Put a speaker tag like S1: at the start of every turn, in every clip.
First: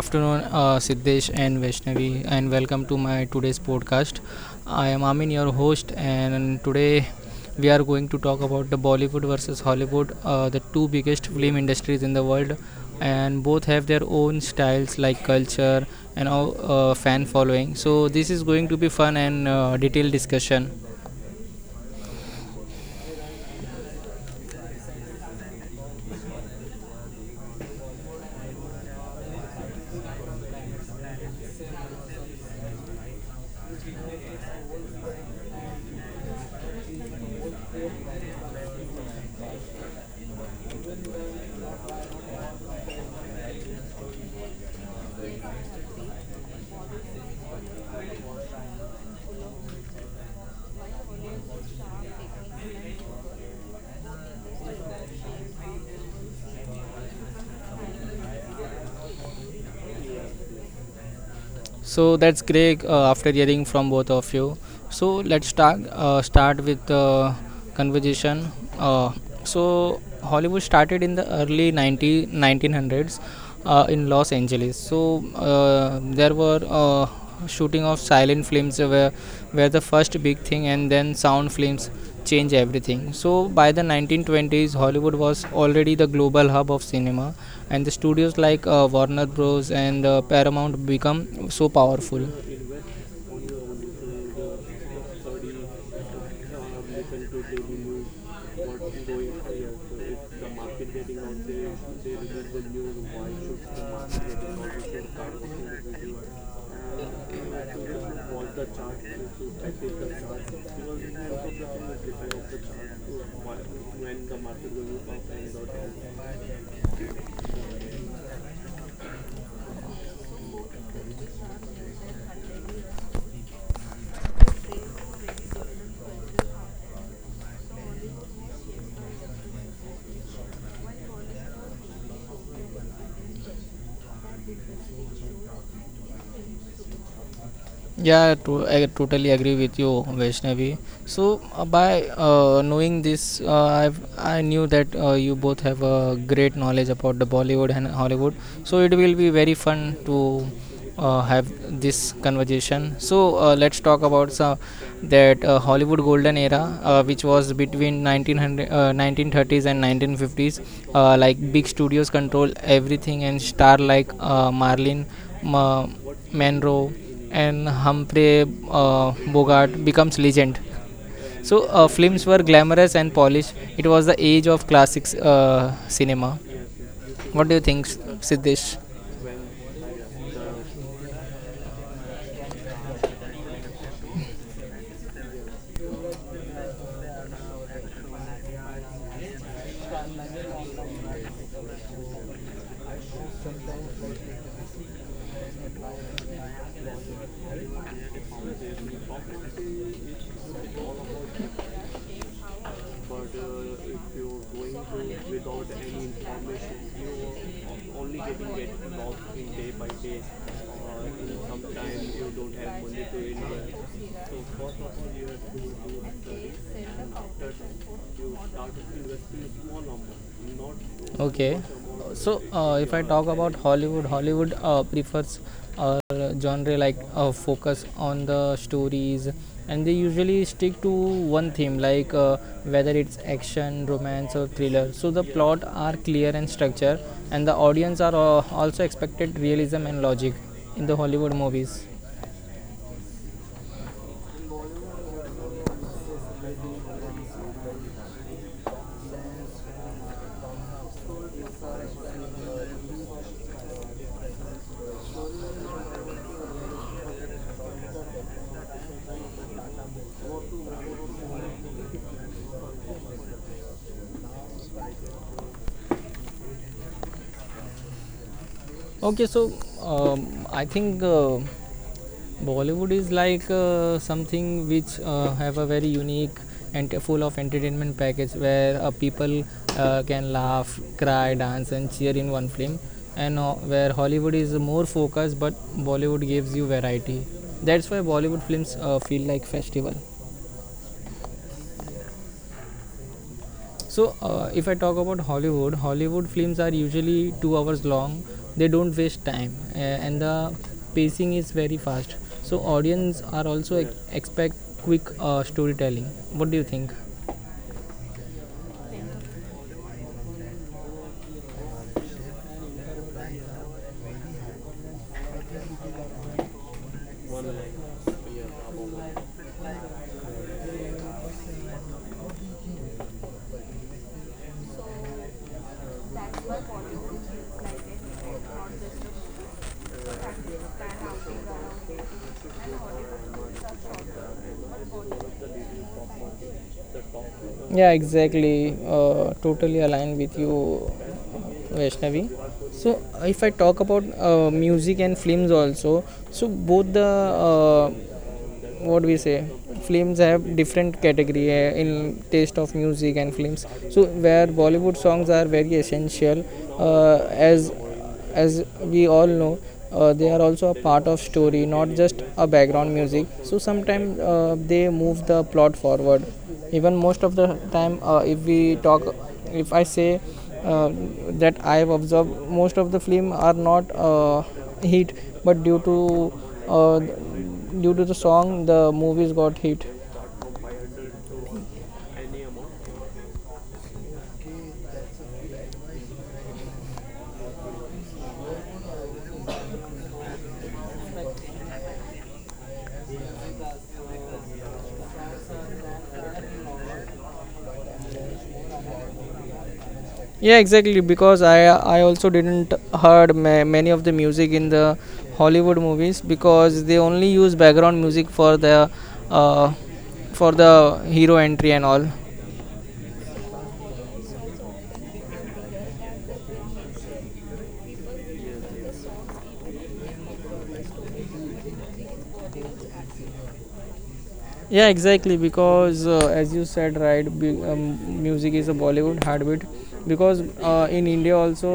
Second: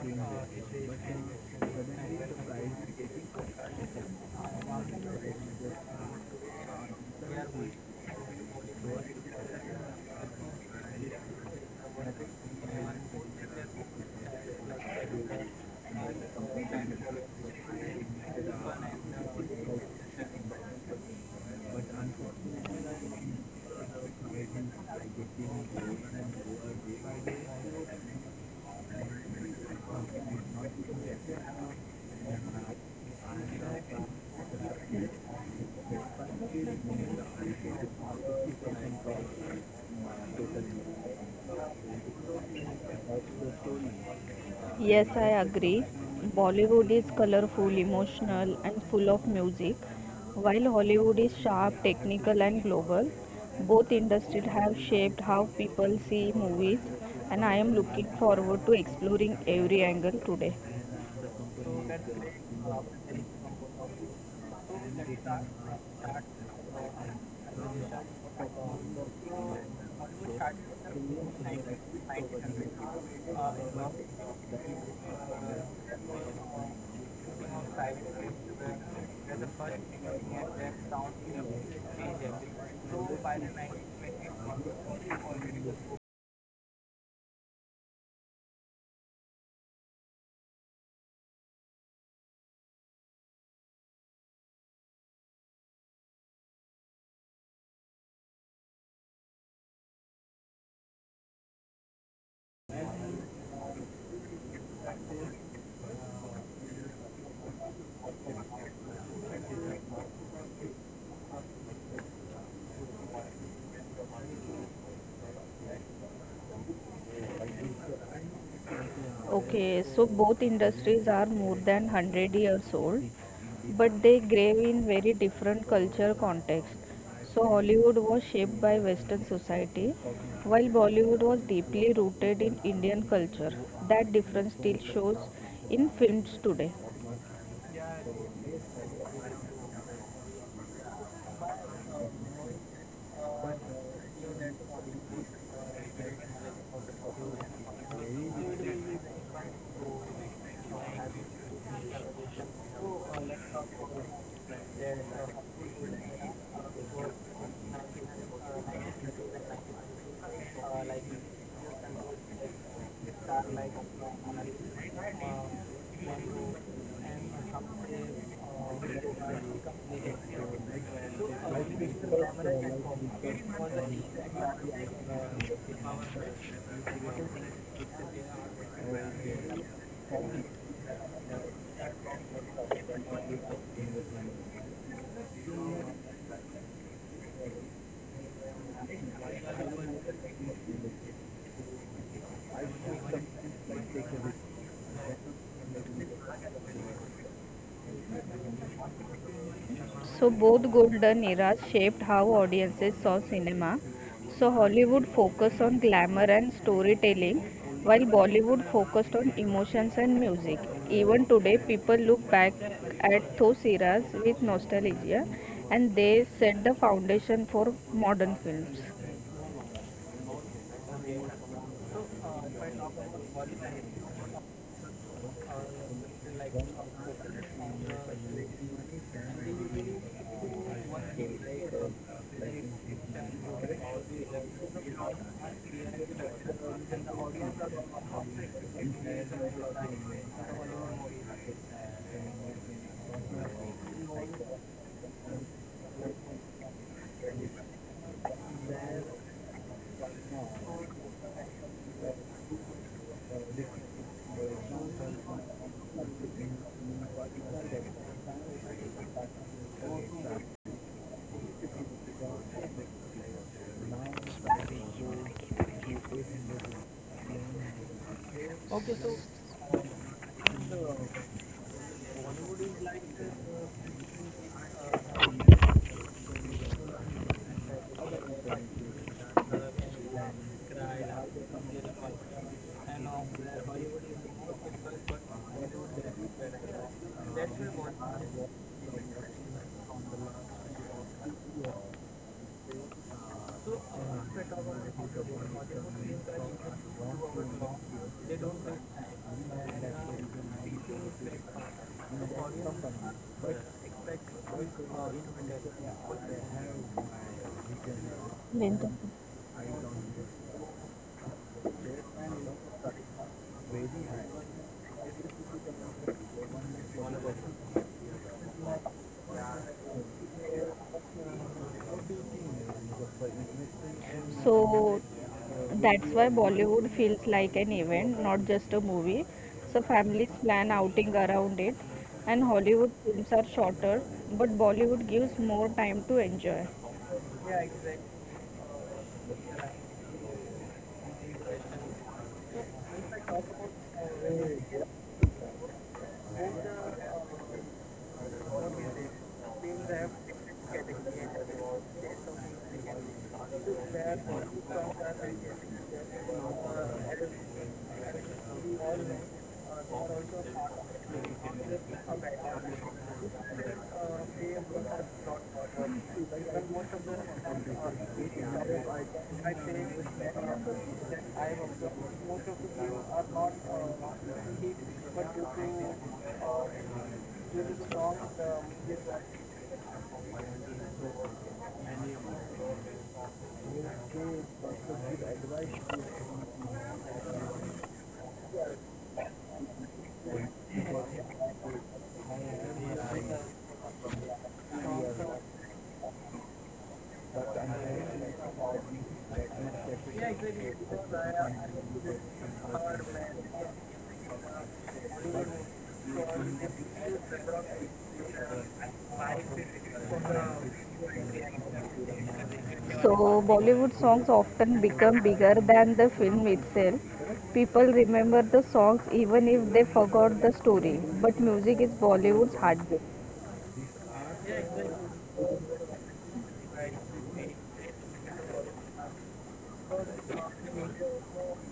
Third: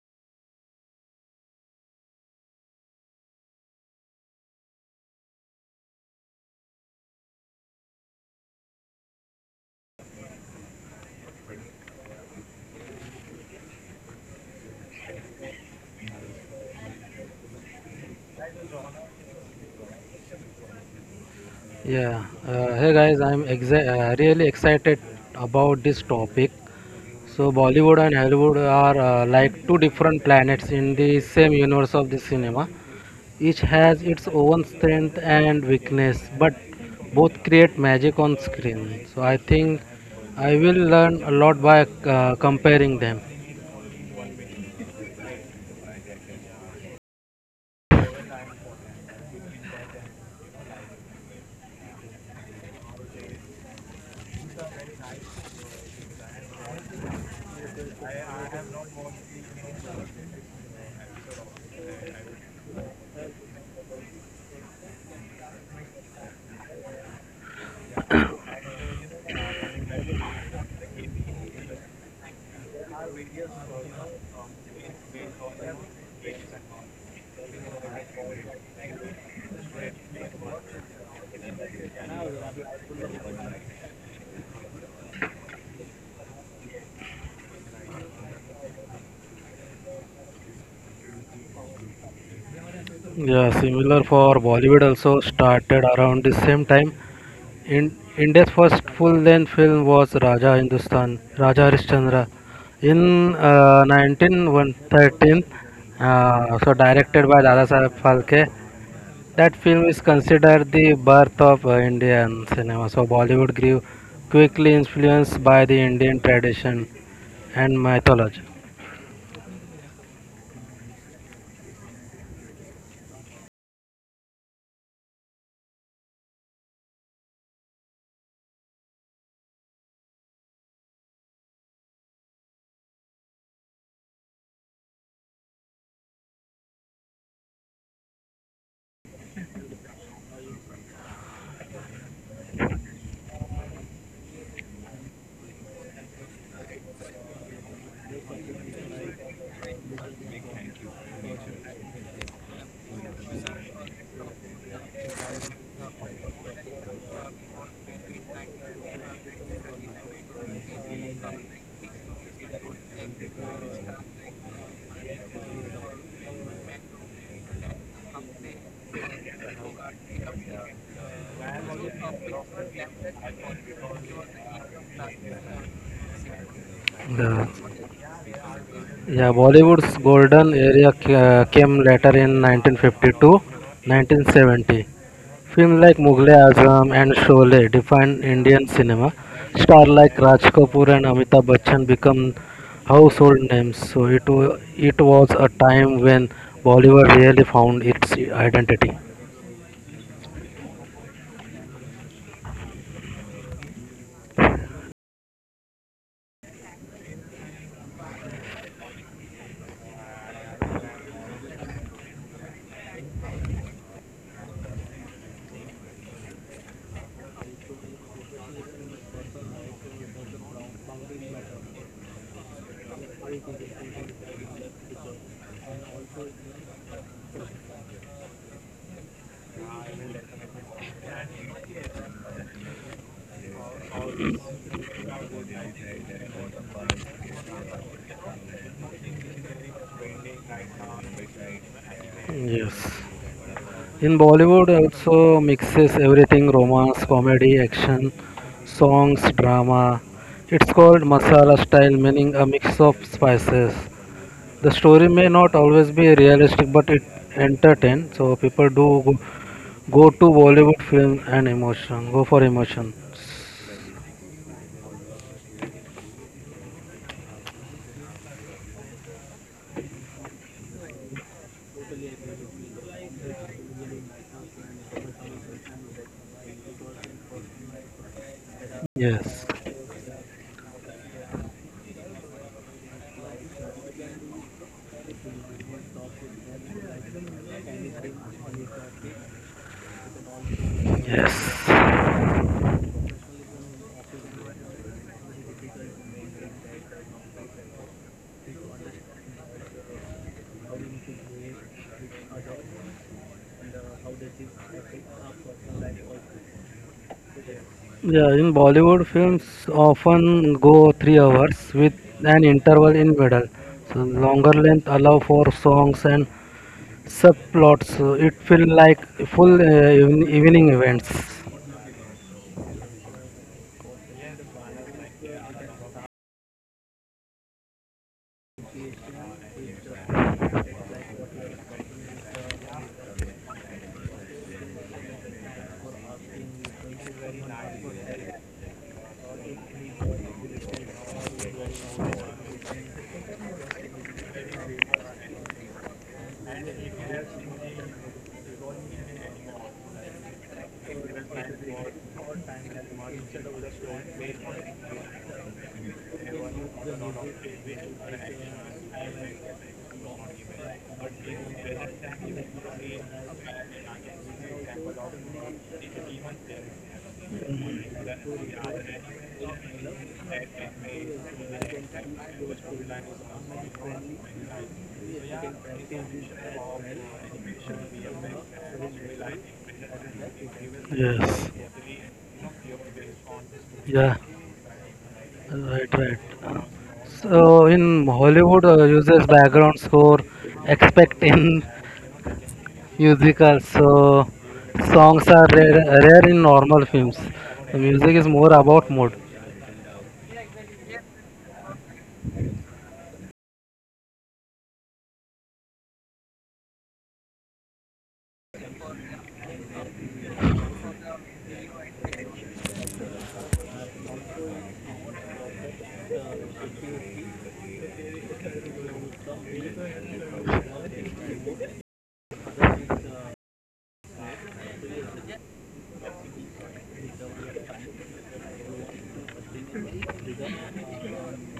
S1: afternoon, Siddesh and Vaishnavi, and welcome to my today's podcast. I am Amin, your host, and today we are going to talk about the Bollywood versus Hollywood, the two biggest film industries in the world, and both have their own styles like culture and all, fan following. So this is going to be fun and detailed discussion.
S2: Yeah, hey guys, I'm exa really excited about this topic. So, Bollywood and Hollywood are like two different planets in the same universe of the cinema. Each has its own strength and weakness, but both create magic on screen. So, I think I will learn a lot by comparing them.
S3: Yes, I agree. Bollywood is colorful, emotional, and full of music, while Hollywood is sharp, technical, and global. Both industries have shaped how people see movies, and I am looking forward to exploring every angle today.
S1: So that's great after hearing from both of you. So let's start with the conversation. Uh, so Hollywood started in the early 90, nineteen hundreds in Los Angeles. So there were shooting of silent films were the first big thing, and then sound films changed everything. So by the 1920s, Hollywood was already the global hub of cinema, and the studios like warner bros and paramount become so powerful.
S2: Yeah, similar for Bollywood also started around the same time. In India's first full-length film was Raja Hindustan, Raja Harishchandra, in 1913, so directed by Dada Saheb Phalke. That film is considered the birth of Indian cinema. So Bollywood grew quickly influenced by the Indian tradition and mythology.
S3: Okay, so both industries are more than 100 years old, but they grew in very different culture context. So Hollywood was shaped by Western society, while Bollywood was deeply rooted in Indian culture. That difference still shows in films today.
S1: I totally agree with you, Vaishnavi. So by knowing this, I knew that you both have a great knowledge about the Bollywood and Hollywood. So it will be very fun to have this conversation. So let's talk about some that Hollywood golden era, which was between 1900, 1930s and 1950s. Like big studios control everything, and star like Marlene Ma- Monroe and Humphrey Bogart becomes legend. So films were glamorous and polished. It was the age of classic cinema. What do you
S2: The
S1: think, Siddesh?
S2: Yeah, Bollywood's golden era came later in 1952, 1970. Films like Mughal Azam and Sholay defined Indian cinema. Stars like Raj Kapoor and Amitabh Bachchan become household names. So it was a time when Bollywood really found its identity.
S3: So both golden eras shaped how audiences saw cinema. So Hollywood focused on glamour and storytelling, while Bollywood focused on emotions and music. Even today, people look back at those eras with nostalgia, and they set the foundation for modern films.
S1: Okay. So if I talk about Hollywood, Hollywood prefers uh, genre like focus on the stories, and they usually stick to one theme, like whether it's action, romance, or thriller. So the plot are clear and structured, and the audience are also expected realism and logic in the Hollywood movies.
S2: Yes. In Bollywood also mixes everything romance, comedy, action, songs, drama. It's called masala style meaning a mix of spices. The story may not always be realistic but it entertains so people go to Bollywood film and emotion go for emotion.
S3: Okay,
S1: Okay,
S3: so
S1: so I think Bollywood is like something which have a very unique and full of entertainment package where people
S2: Yes.
S1: can laugh, cry, dance, and cheer in one film, and where Hollywood is more focused, but Bollywood gives you variety. That's why Bollywood films feel like festival.
S2: Yes.
S1: So, if I talk about Hollywood, Hollywood films are usually 2 hours long. They don't waste time, and the pacing is very fast. So, audience are also expect quick storytelling. What do you think?
S2: Yeah, in
S3: Linda.
S2: Bollywood films often go 3 hours with an interval in middle. So longer length allow for songs and subplots. So it feel like full evening events.
S3: So that's why Bollywood feels like an event, not just a movie. So families plan outing around it, and Hollywood films are shorter, but Bollywood gives more time to enjoy.
S1: Yeah, exactly. Totally aligned with you, Vaishnavi. So, if I talk about music and films also, so both the what we say films have different category in taste of music and films. So, where Bollywood songs are very essential, uh, as as we all know, they are also a part of story, not just a background music. So sometimes they move the plot forward. Even most of the time, if we talk if I say uh, that I have observed most of the film are not hit, but uh, due to the song the movies got hit.
S2: Yes. Yeah. Right. Right. So in Hollywood uses background score, expect in musicals. So songs are rare in normal films. The music is more about mood.
S1: Yeah, exactly, because I also didn't heard many of the music in the Hollywood movies, because they only use background music uh, for the hero entry and all.
S3: So Bollywood songs often become bigger than the film itself. People remember the songs even if they forgot the story, but music is Bollywood's heartbeat.
S1: Yeah, exactly, because, as you said right music is a Bollywood heartbeat, because in India also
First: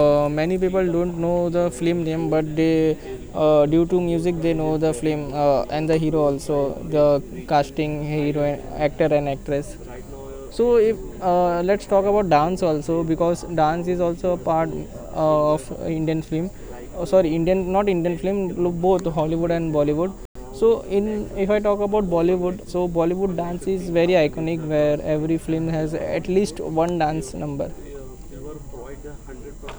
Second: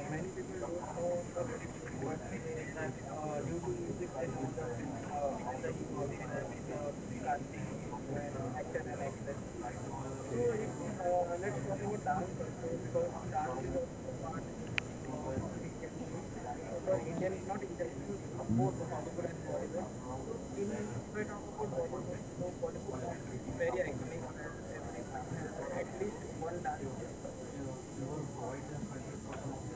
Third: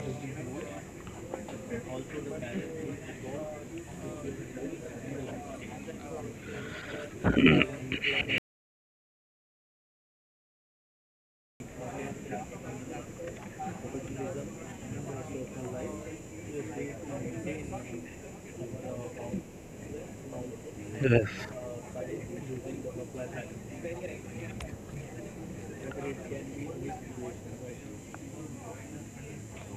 S1: many people don't know the film name, but they, due to music, they know the film and the hero also, the casting hero, actor and actress. So if let's talk about dance also, because dance is also a part of Indian film. Oh, sorry, Indian, not Indian film, both Hollywood and Bollywood. So
S2: Yes.
S1: in if I talk about Bollywood, so Bollywood dance is very iconic, where every film has at least one dance number.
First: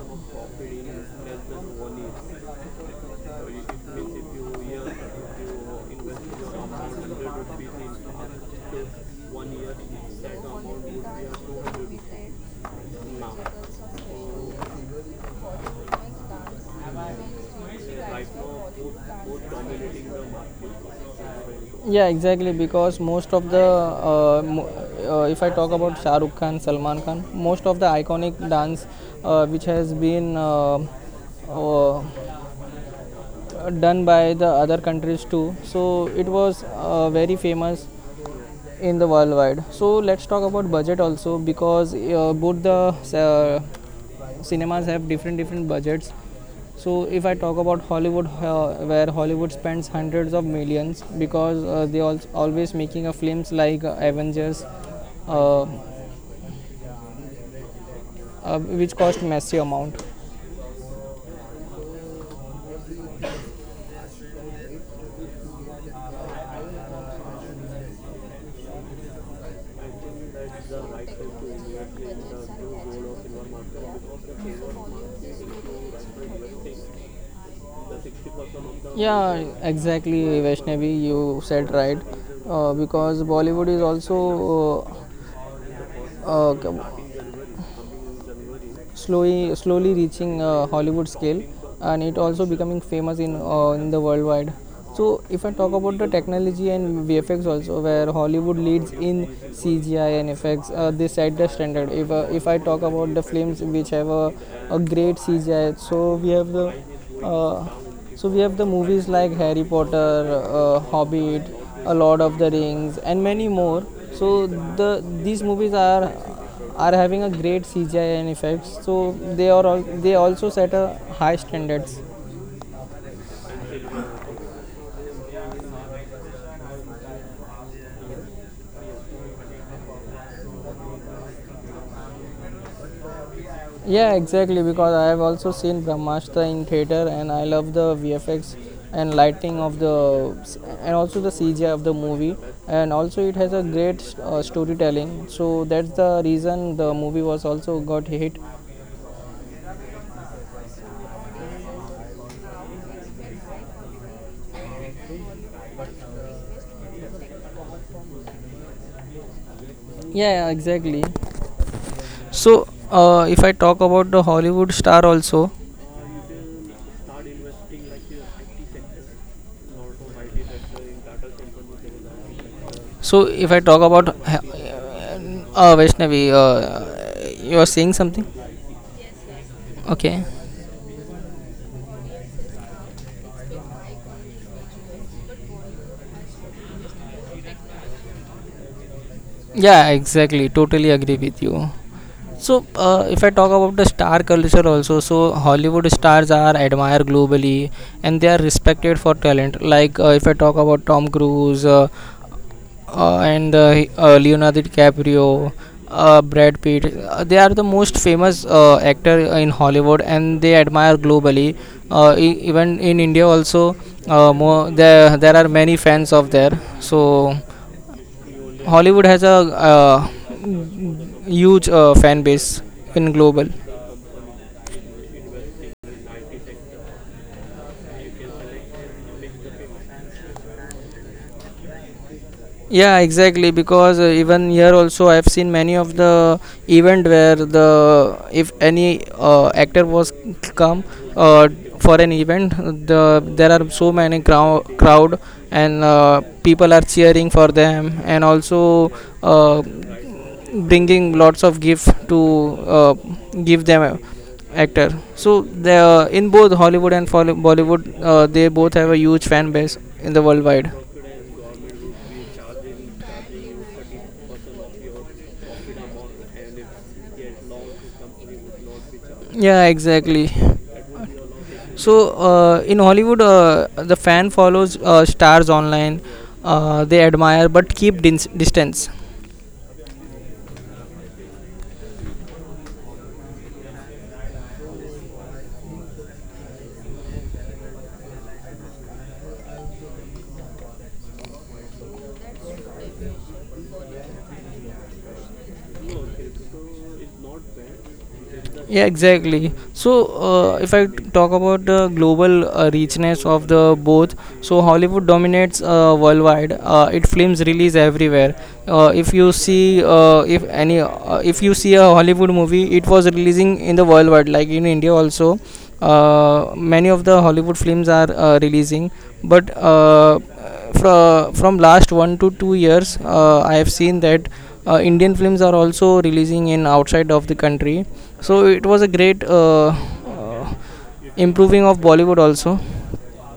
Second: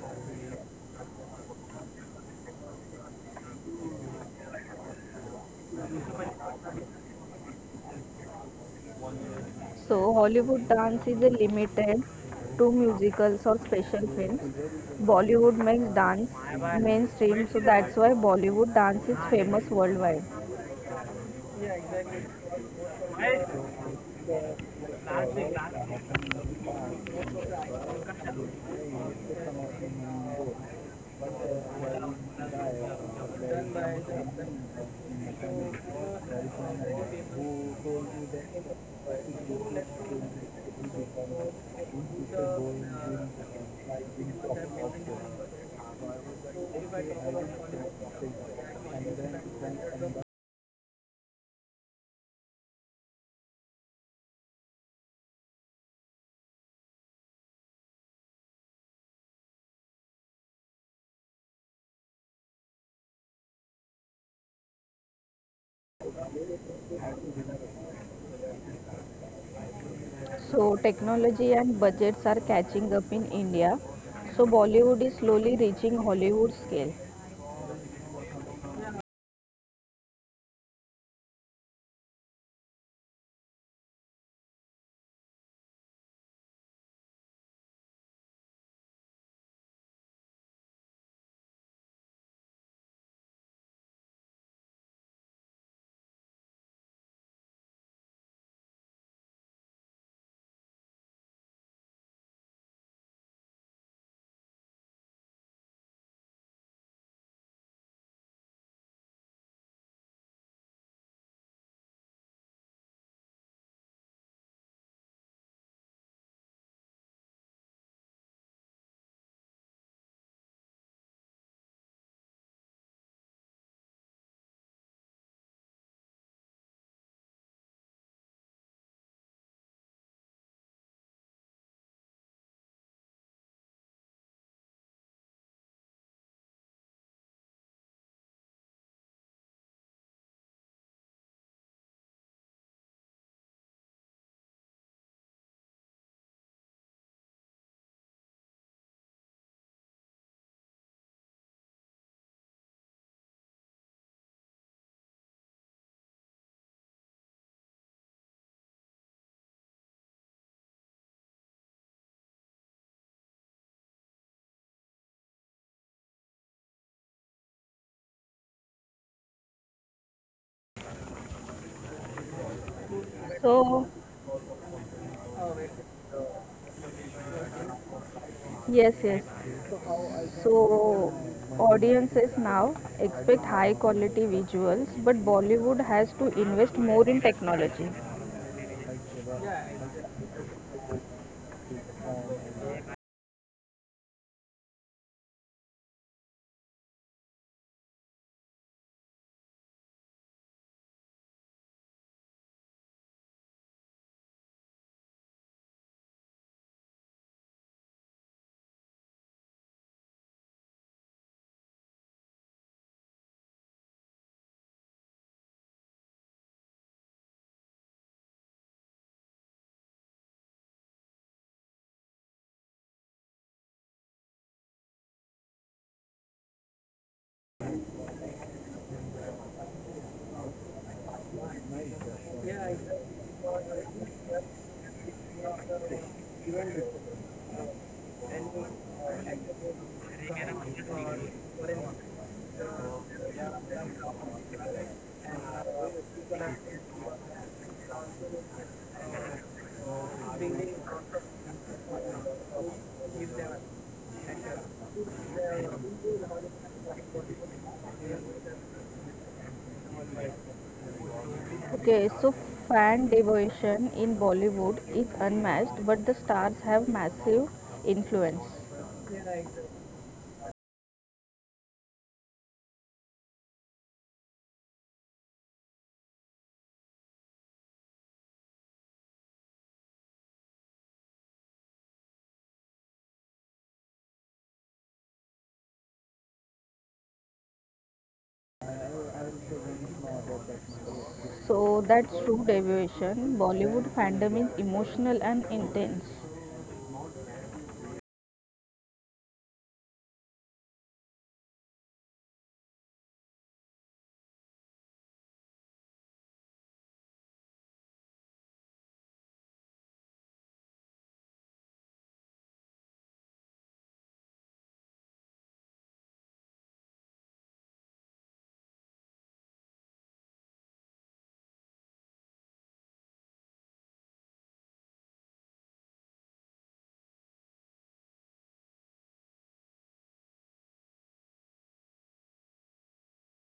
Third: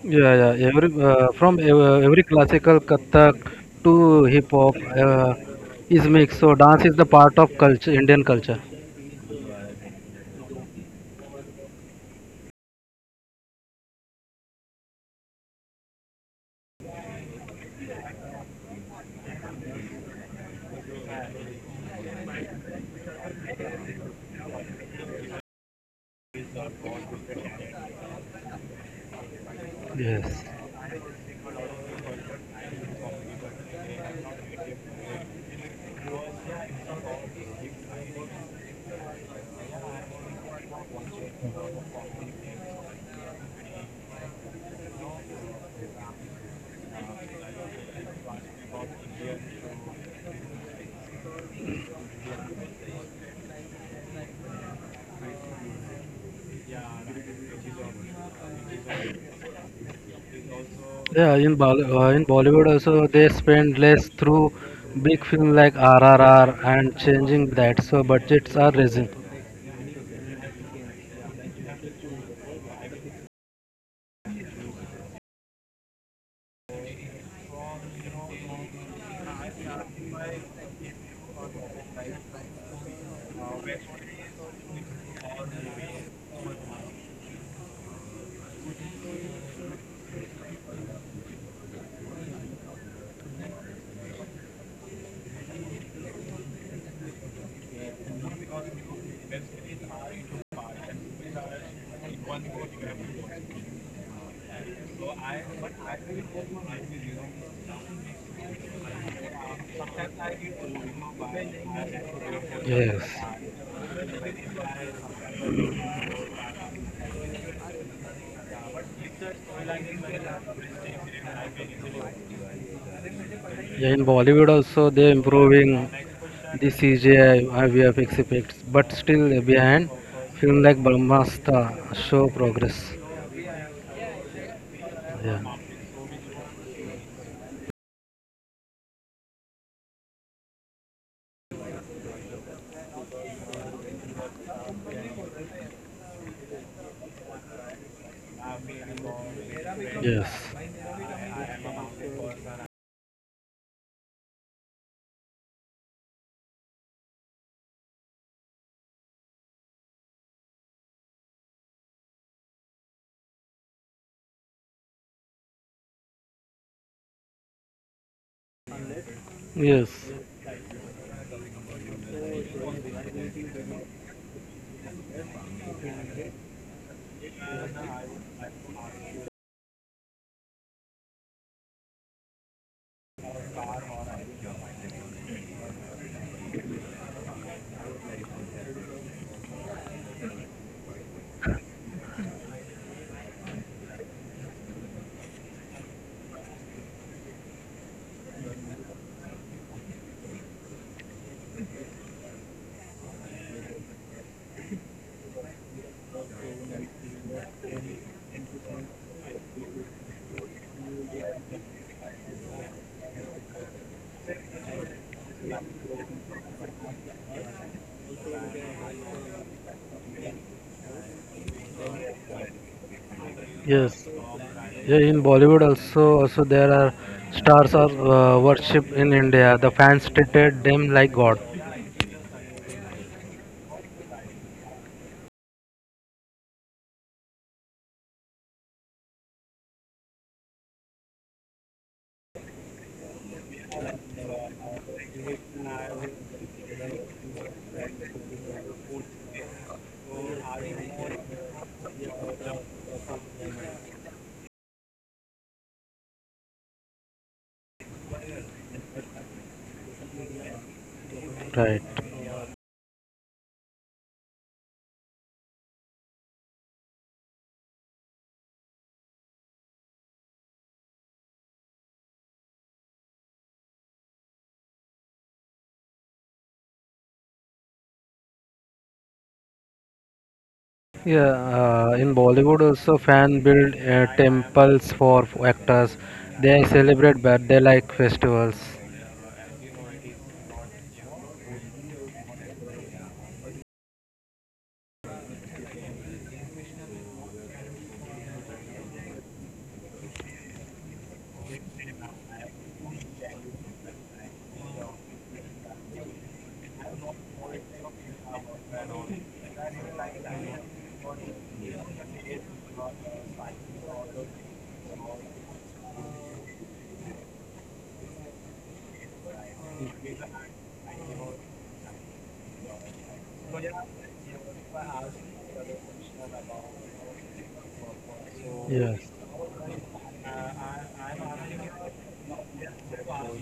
S2: Yeah, yeah. Every from ev- every classical Kathak to hip hop is mixed. So dance is the part of culture, Indian culture.
S3: So, Hollywood dance is limited to musicals or special films. Bollywood makes dance mainstream, so that's why Bollywood dance is famous worldwide.
S1: Yeah, exactly, because most of the uh, if I talk about Shah Rukh Khan, Salman Khan, most of the iconic dance uh, which has been
S2: Yes.
S1: uh, uh, done by the other countries too. So it was very famous in the worldwide. So let's talk about budget also, because both the cinemas have different different budgets. So if I talk about Hollywood, where Hollywood spends hundreds of millions, because they are always making a films like Avengers, uh, uh, which cost massive amount.
S2: Yeah, in Bollywood also they spend less through big film like RRR and changing that. So budgets are raising.
S3: So, technology and budgets are catching up in India. So, Bollywood is slowly reaching Hollywood scale.
S1: Yeah, exactly, Vaishnavi. You said right, because Bollywood is also uh, uh, slowly slowly reaching Hollywood scale, and it also becoming famous in the worldwide. So if I talk about the technology and VFX also, where Hollywood leads in CGI and effects, they set the standard. If I talk about the films which have a great CGI, so we have the uh, so we have the movies like Harry Potter, Hobbit, A Lord of the Rings, and many
S2: Yes.
S1: more. So these movies are having a great CGI and effects. So they also set a high standards.
S2: Yeah, in Bollywood also they improving the CGI and VFX effects, but still behind film like Brahmastra show progress.
S1: Yeah, exactly. Because I have
S2: Yeah.
S1: also seen Brahmastra in theater, and I love the VFX and lighting of the, and also the CGI of the movie, and also it has a great storytelling. So that's the reason the movie was also got hit.
S2: Yes.
S1: Yeah, exactly. So if I talk about the Hollywood star also,
S2: Yes,
S1: so if I talk
S3: So,
S1: about Vaishnavi, you are saying something?
S3: yes, yes.
S1: Okay.
S3: So, audiences now expect high quality visuals, but Bollywood has to invest more in technology.
S1: Yeah, exactly. Totally agree with you. So, if I talk about the star culture also, so Hollywood stars are admired globally, and they are respected for talent. Like, if I talk about Tom Cruise, and Leonardo DiCaprio, Brad Pitt, they are the most famous actor in Hollywood, and they admire globally. Even in India also, there are many fans of there. So. Hollywood has a huge fan base in global.
S2: yes. Yeah, in Bollywood also there are stars are worshipped in India. The fans treated them like god.
S1: Yeah, exactly. Because even here also, I've seen many of the event where the if any actor was come uh, for an event, there are so many crowd, and people are cheering for them, and also uh, bringing lots of gift to give them actor. So they in both Hollywood and Bollywood, they both have a huge fan base in the worldwide.
S2: Right.
S3: Okay, so fan devotion in Bollywood is unmatched, but the stars have massive influence.
S1: Yeah, exactly. So in Hollywood, the fan follows stars online. They admire but keep distance.
S2: Yeah, in Bollywood also fan build temples for actors. They celebrate birthday like festivals.
S3: So that's true devotion. Bollywood fandom is emotional and intense.
S1: Yeah, exactly. So if I talk about the global richness of the both, so Hollywood dominates worldwide. It films release everywhere. If you see a Hollywood movie, it was releasing in the worldwide, like in India also. Many of the Hollywood films are releasing, but from last 1 to 2 years, I have seen that Indian films are also releasing in outside of the country. So it was a
S2: Yes.
S1: great improving of Bollywood also.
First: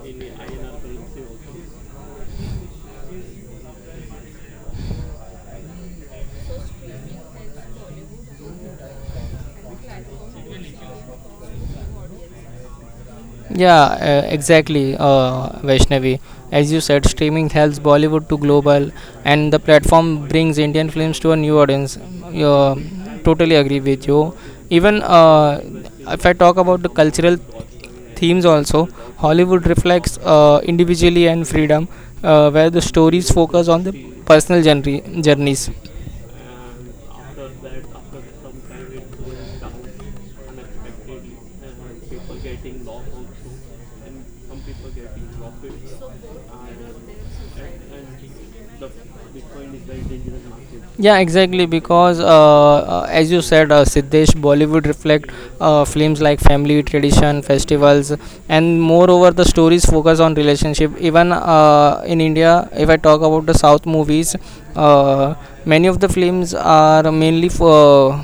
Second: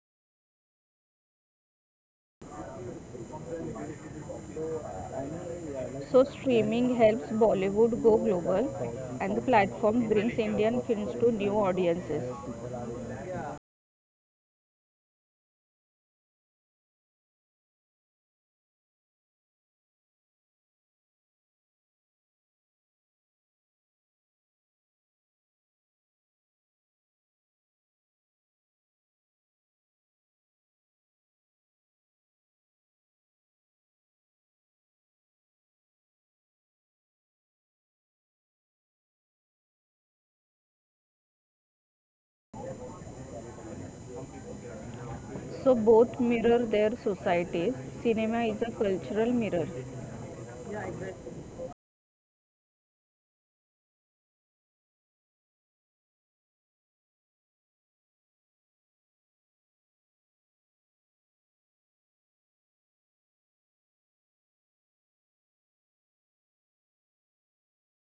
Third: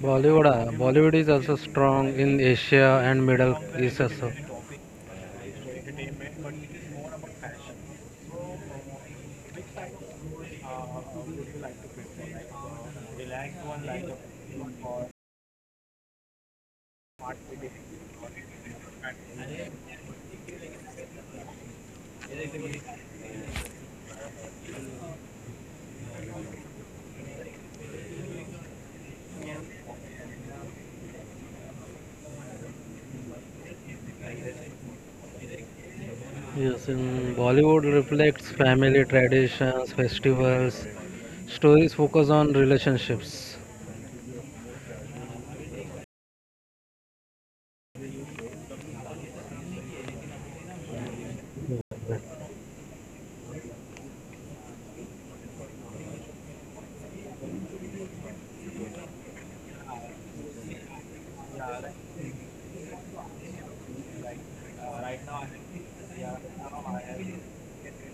S2: Bollywood is also strong in Asia and Middle East also.
S3: So streaming helps Bollywood go global, and the platform brings Indian films to new audiences.
S1: Yeah, exactly, Vaishnavi. As you said, streaming helps Bollywood to global, and the platform brings Indian films to a new audience. Totally agree with you. Even if I talk about the cultural themes, also Hollywood reflects individually and freedom, where the stories focus on the personal journeys.
S2: Yes, in Bollywood reflects family traditions, festivals. Stories focus on relationships.
S3: So both mirror their societies. Cinema is a cultural mirror.
S1: Yeah, exactly. Because as you said, Siddesh, Bollywood reflect films like family, tradition, festivals, and moreover, the stories focus on relationship. Even in India, if I talk about the South movies, uh, many of the films are mainly for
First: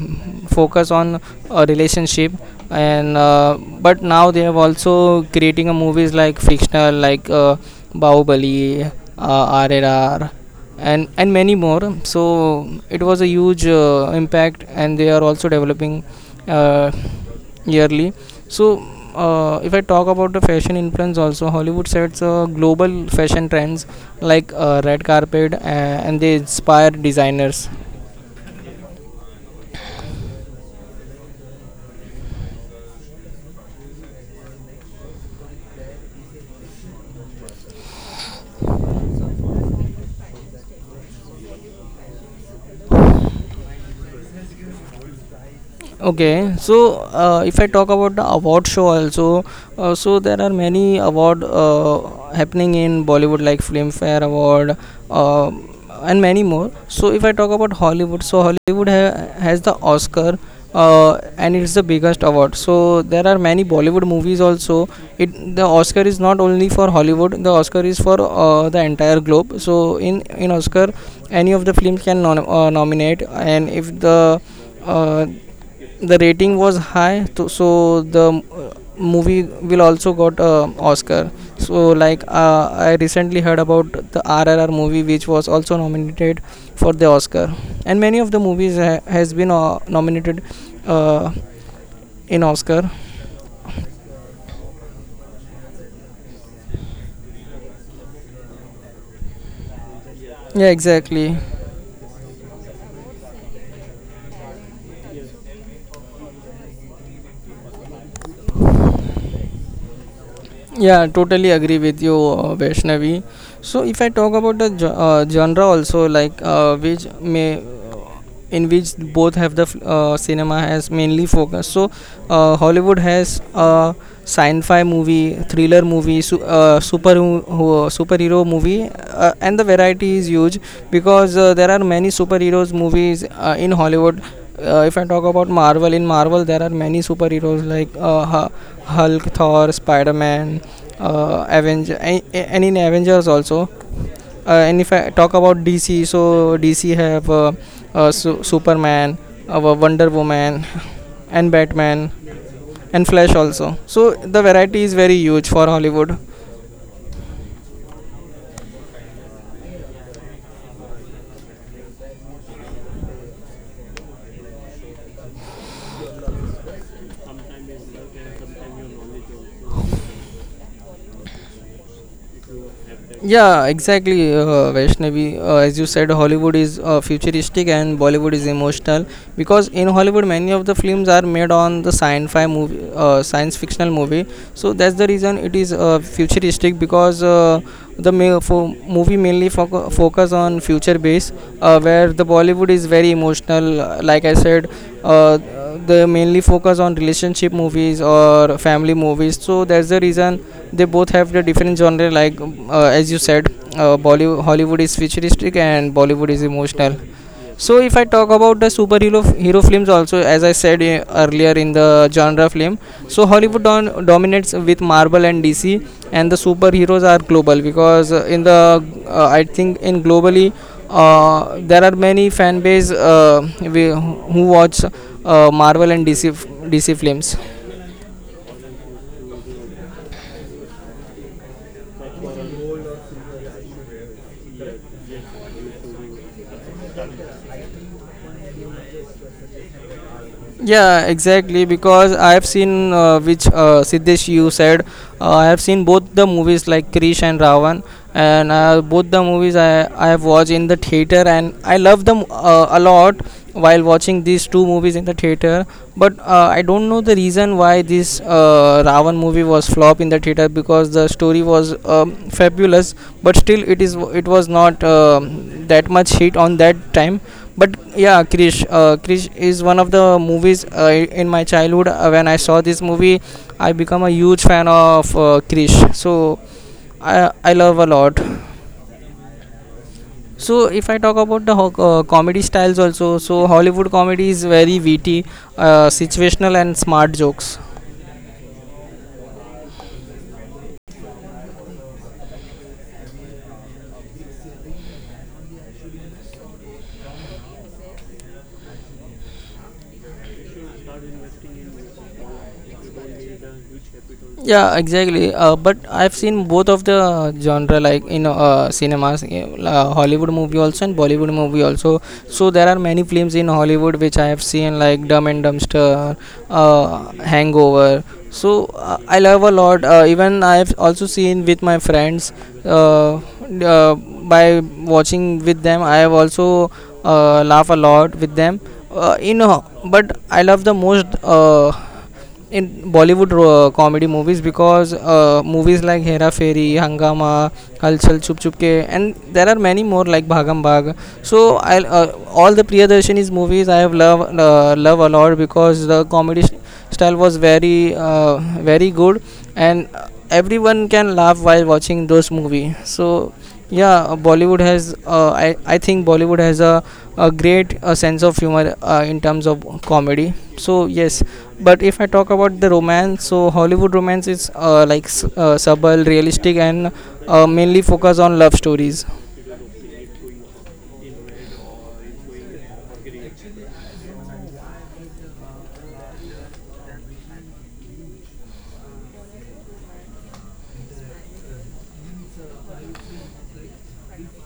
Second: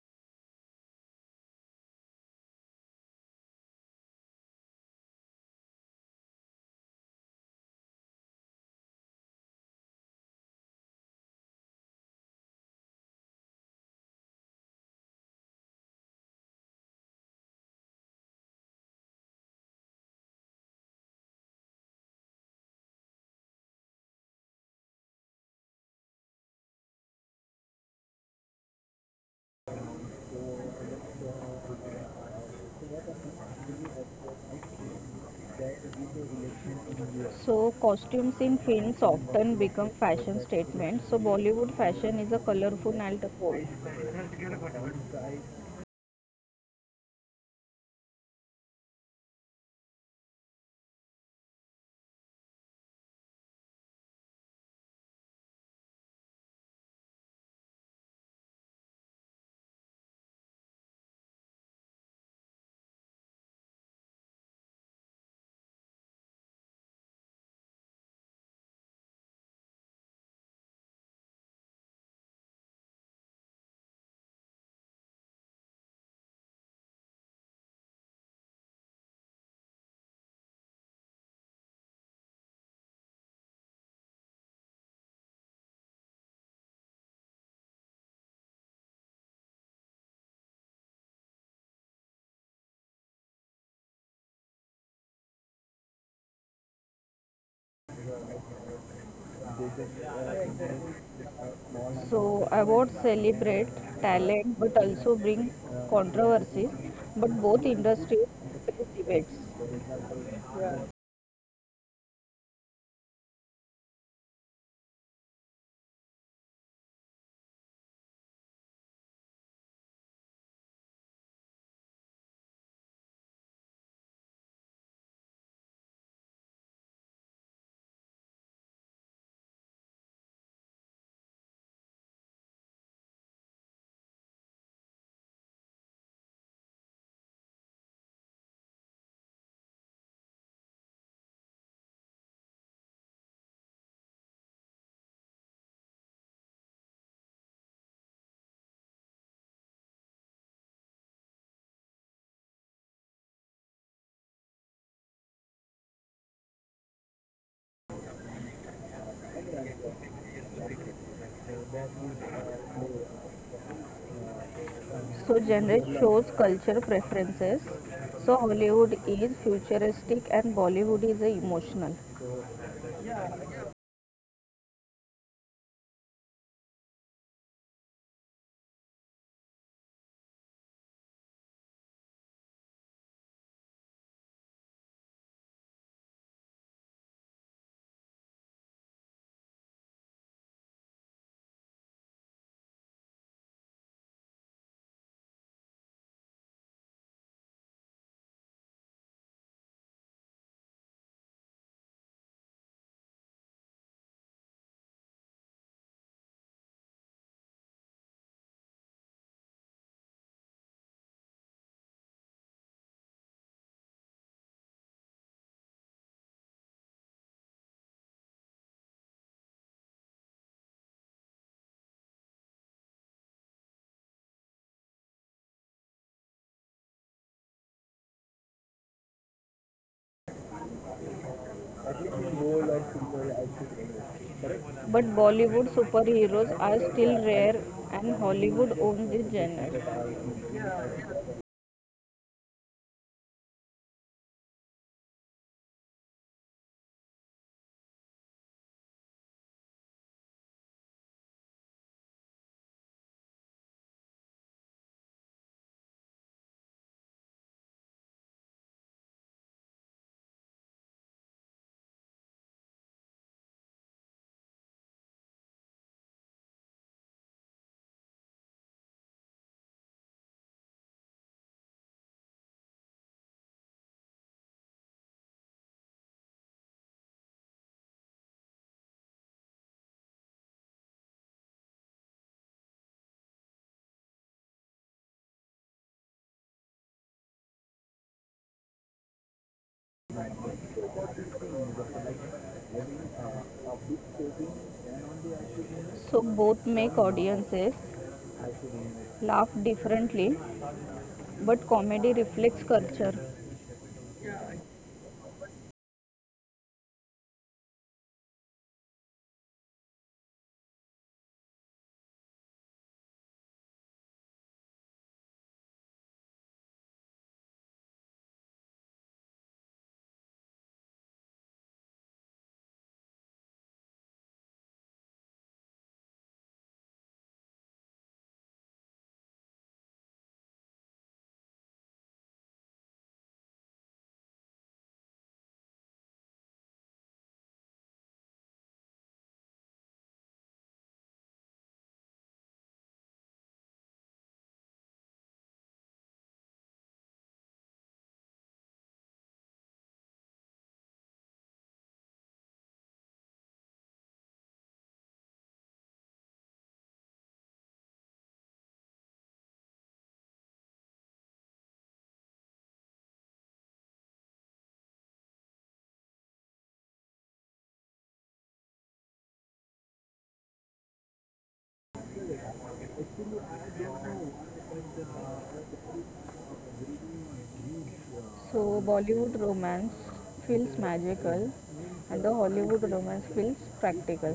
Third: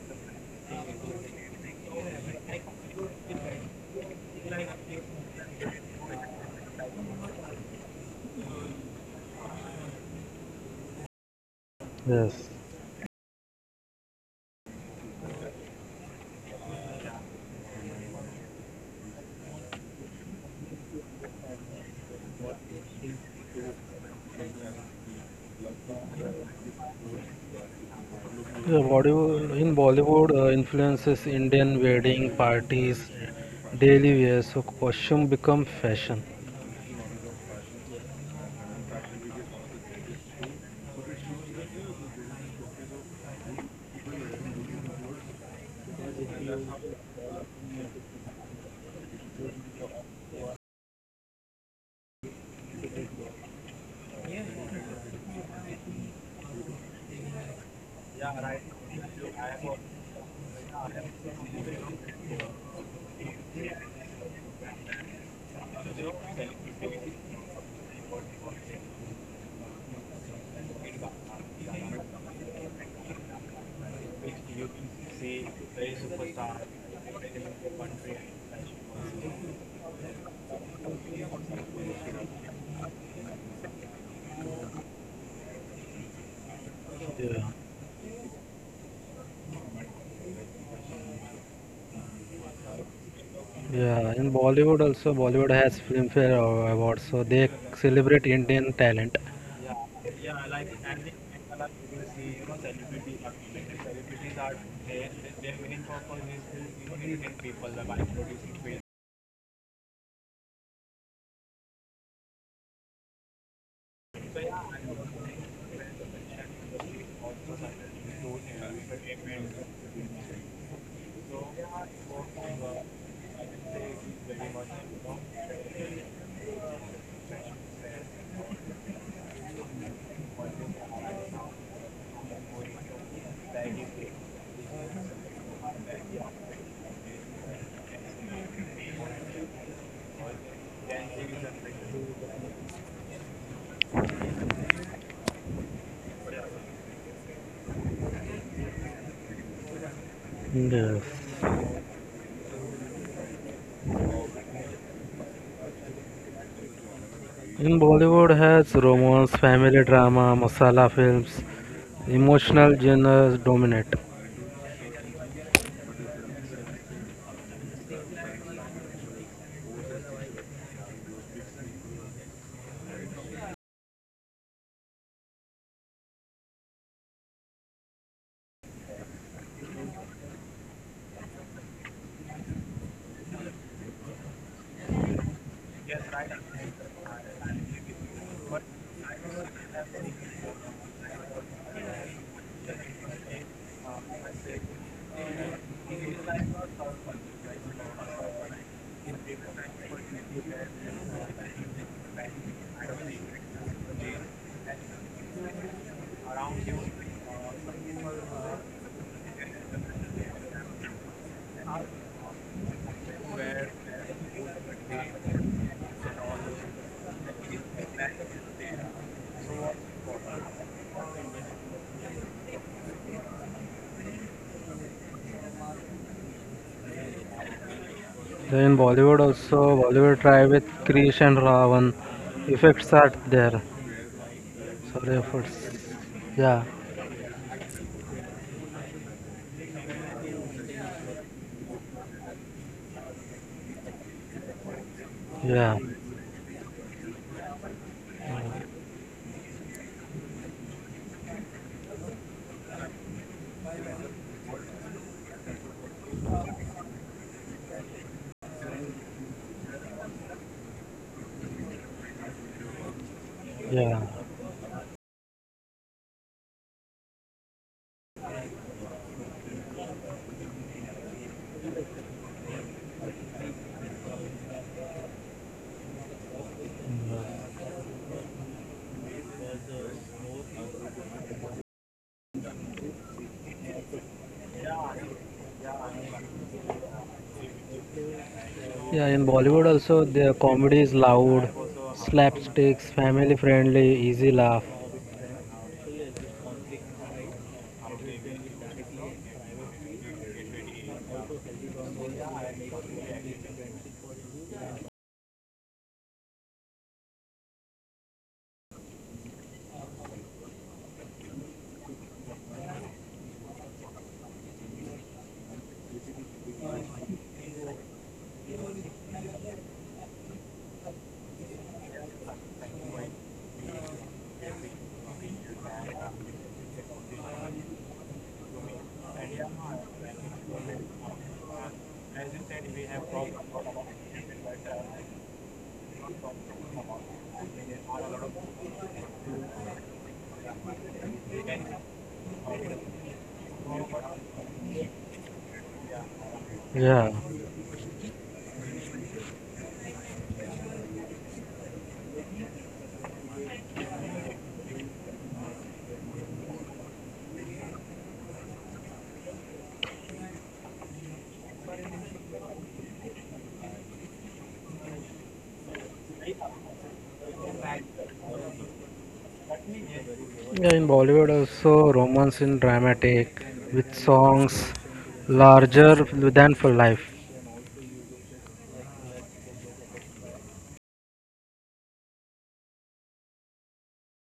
S1: focus on a relationship. And but now they have also creating a movies like fictional like Bahubali, RRR and many more. So
S2: Yes.
S1: it was a huge impact, and they are also developing uh, yearly. So if I talk about the fashion influence also, Hollywood sets global fashion trends like red carpet, and they inspire designers.
S2: Yeah, in Bollywood influences Indian wedding parties, daily wear, so costume become fashion.
S3: So costumes in films often become fashion statements. So Bollywood fashion is a colorful and bold.
S1: Okay, so if I talk about the award show also, so there are many award happening in Bollywood like Filmfare Award, uh, and many more. So if I talk about Hollywood, so Hollywood has the Oscar, and it's the biggest award. So there are many Bollywood movies also it. The Oscar is not only for Hollywood, the Oscar is for the entire globe. So in Oscar, any of the films can nominate, and if the uh, the rating was high to, so the movie will also got Oscar. So like I recently heard about the RRR movie, which was also nominated for the
S2: Yeah.
S1: Oscar. And many of the movies has been nominated uh, in Oscar.
S2: Yeah, in Bollywood also Bollywood has Filmfare Awards, so they celebrate Indian talent.
S1: Yeah, exactly.
S3: So awards celebrate talent but also bring controversies. But both industries face debates.
S1: Yeah, totally agree with you, Vaishnavi. So if I talk about the genre also, like which may in which both have the cinema has mainly focused. So Hollywood has a sci-fi movie, thriller movie, superhero movie, and the variety is huge because there are many superheroes movies in Hollywood. If I talk about Marvel, in Marvel there are many superheroes like Hulk, Thor, Spider Man, Avenger, and in Avengers also. And if I talk about DC, so DC have Superman, Wonder Woman,
S2: Yes.
S1: and Batman, and Flash also. So the variety is very huge for Hollywood.
S2: In Bollywood has romance, family drama, masala films, emotional genres dominate.
S3: So genre shows culture preferences. So Hollywood is futuristic and Bollywood is a emotional.
S1: Yeah, exactly, Vaishnavi. As you said, Hollywood is futuristic and Bollywood is emotional, because in Hollywood, many of the films are made on the sci-fi movie, science fictional movie. So that's the reason it is futuristic, because the movie mainly focus on future base, where the Bollywood is very emotional. Like I said, uh, they mainly focus on relationship movies or family movies. So that's the reason they both have the different genre, like as you said, bollywood Hollywood is futuristic and Bollywood is emotional. So if I talk about the superhero hero films also, as I said earlier in the genre film, so Hollywood dominates with Marvel and DC, and the superheroes are global because in the I think in globally, there are many fan base, we, who watch Marvel and DC films.
S2: Then in Bollywood also Bollywood try with Krish and Ravan. Effects are there.
S3: But
S2: Sorry efforts.
S3: Bollywood superheroes
S2: Yeah,
S3: are still rare and Hollywood owns this genre.
S1: Yeah, exactly. Because I have seen which Siddesh, you said. I have
S2: yeah,
S1: seen both the movies like Krish and Ravan, and both the movies I have watched in the theater, and I love them a lot while watching these two movies in the theater. But I don't know the reason why this Ravan movie was flop in the theater, because the story was fabulous, but still it
S2: yeah.
S1: is it was not that much hit on that time. But yeah, Krish, Krish is one of the movies in my childhood. When I saw this movie, I become a huge fan of Krish. So I love a lot. So if I talk about the comedy styles also, so Hollywood comedy is very witty, situational, and smart jokes.
S2: Yeah, in Bollywood also their comedy is loud, slapsticks, family friendly, easy laugh.
S3: So both make audiences laugh differently, but comedy reflects culture.
S1: Yeah, exactly. But I've seen both of the genre, like in cinemas, Hollywood movie also and Bollywood movie also. So there are many films in Hollywood which I have seen, like Dumb and Dumbster, Hangover. So I love a lot. Even I've also seen with my friends. Uh, by watching with them, I have also laugh a lot with them. You know, but I love the most. In Bollywood comedy movies, because movies like Hera Fairy, Hangama, Kalchal Chup Chup Ke, and there are many more like Bhagam Bhag. So I all the Priyadarshini's movies I have love a lot, because the comedy
S2: Yeah.
S1: style was very very good, and everyone can laugh while watching those movies. So yeah, Bollywood has I think Bollywood has a great sense of humor in terms of comedy. So yes, but if I talk about the romance, so Hollywood romance is subtle, realistic, and mainly focus on love stories.
S2: Yeah, in Bollywood also romance in dramatic with songs larger than for life.
S3: So Bollywood romance feels magical and the Hollywood romance feels practical.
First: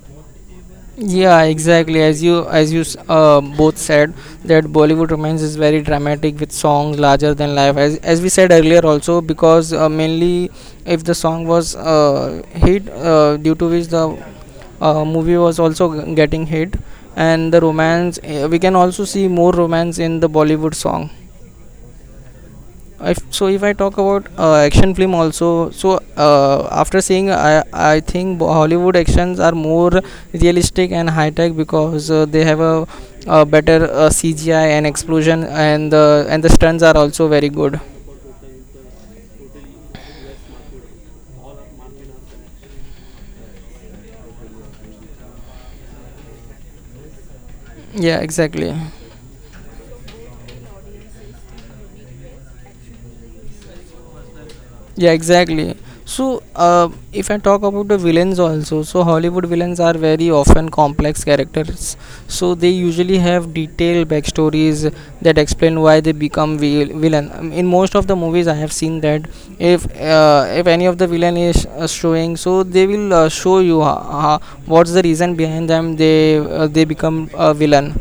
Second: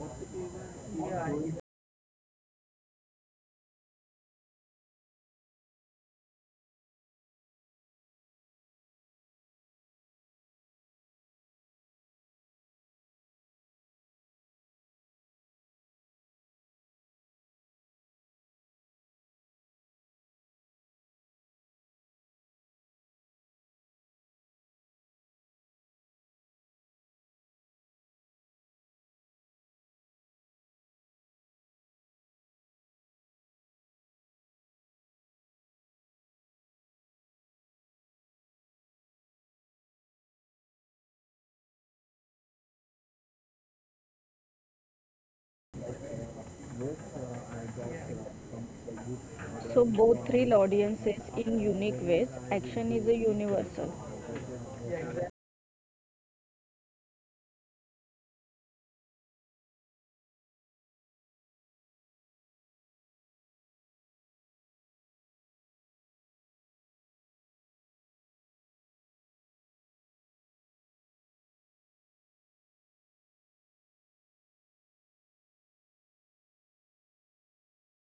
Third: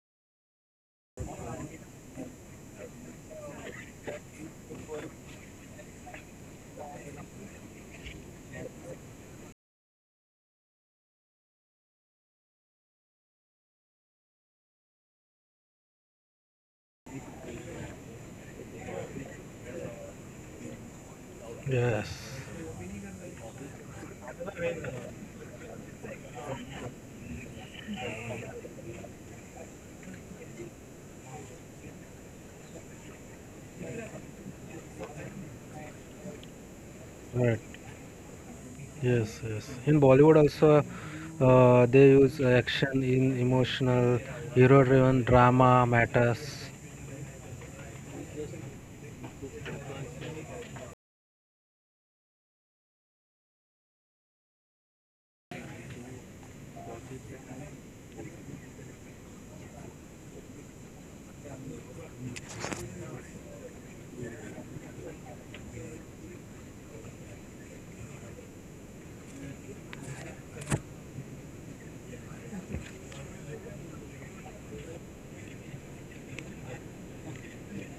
S1: Yeah, exactly. As you both said that Bollywood romance is very dramatic with songs larger than life. As we said earlier also, because mainly if the song was hit, due to which the movie was also getting hit, and the romance we can also see more romance in the Bollywood song.
S2: Yes,
S1: If so if I talk about action film also, so after seeing I think Hollywood actions are more realistic and high tech, because they have a better CGI and explosion, and the stunts are also very good.
S2: right. Yes, yes. In Bollywood also, they use action in emotional, hero-driven drama matters.
S1: Yeah, exactly.
S3: So both thrill audiences in unique ways. Action is a universal.
S1: Yeah, exactly. So, if I talk about the villains also, so Hollywood villains are very often complex characters. So they usually have detailed backstories that explain why they become villain. In most of the movies, I have seen that if any of the villain is showing, so they will show you what's the reason behind them. They become a villain.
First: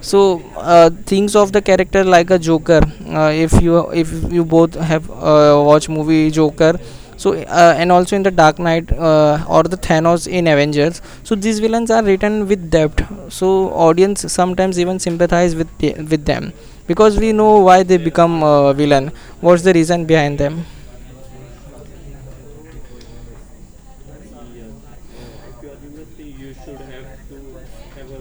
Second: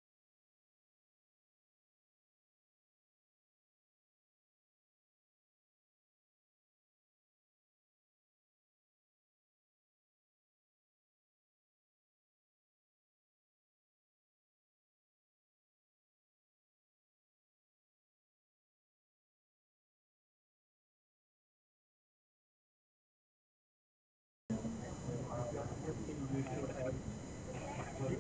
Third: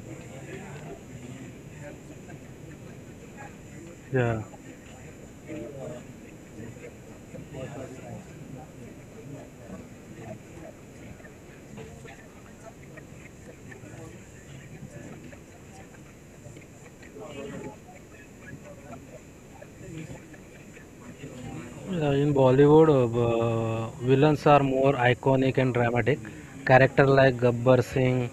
S1: So things of the character like a Joker, if
S2: Yeah.
S1: you both have watched movie Joker. So and also in The Dark Knight, or the Thanos in Avengers. So these villains are written with depth, so audience sometimes even sympathize with them, because we know why they become villain, what's the reason behind them.
S2: Yeah, in Bollywood, villains are more iconic and dramatic. Character like Gabbar Singh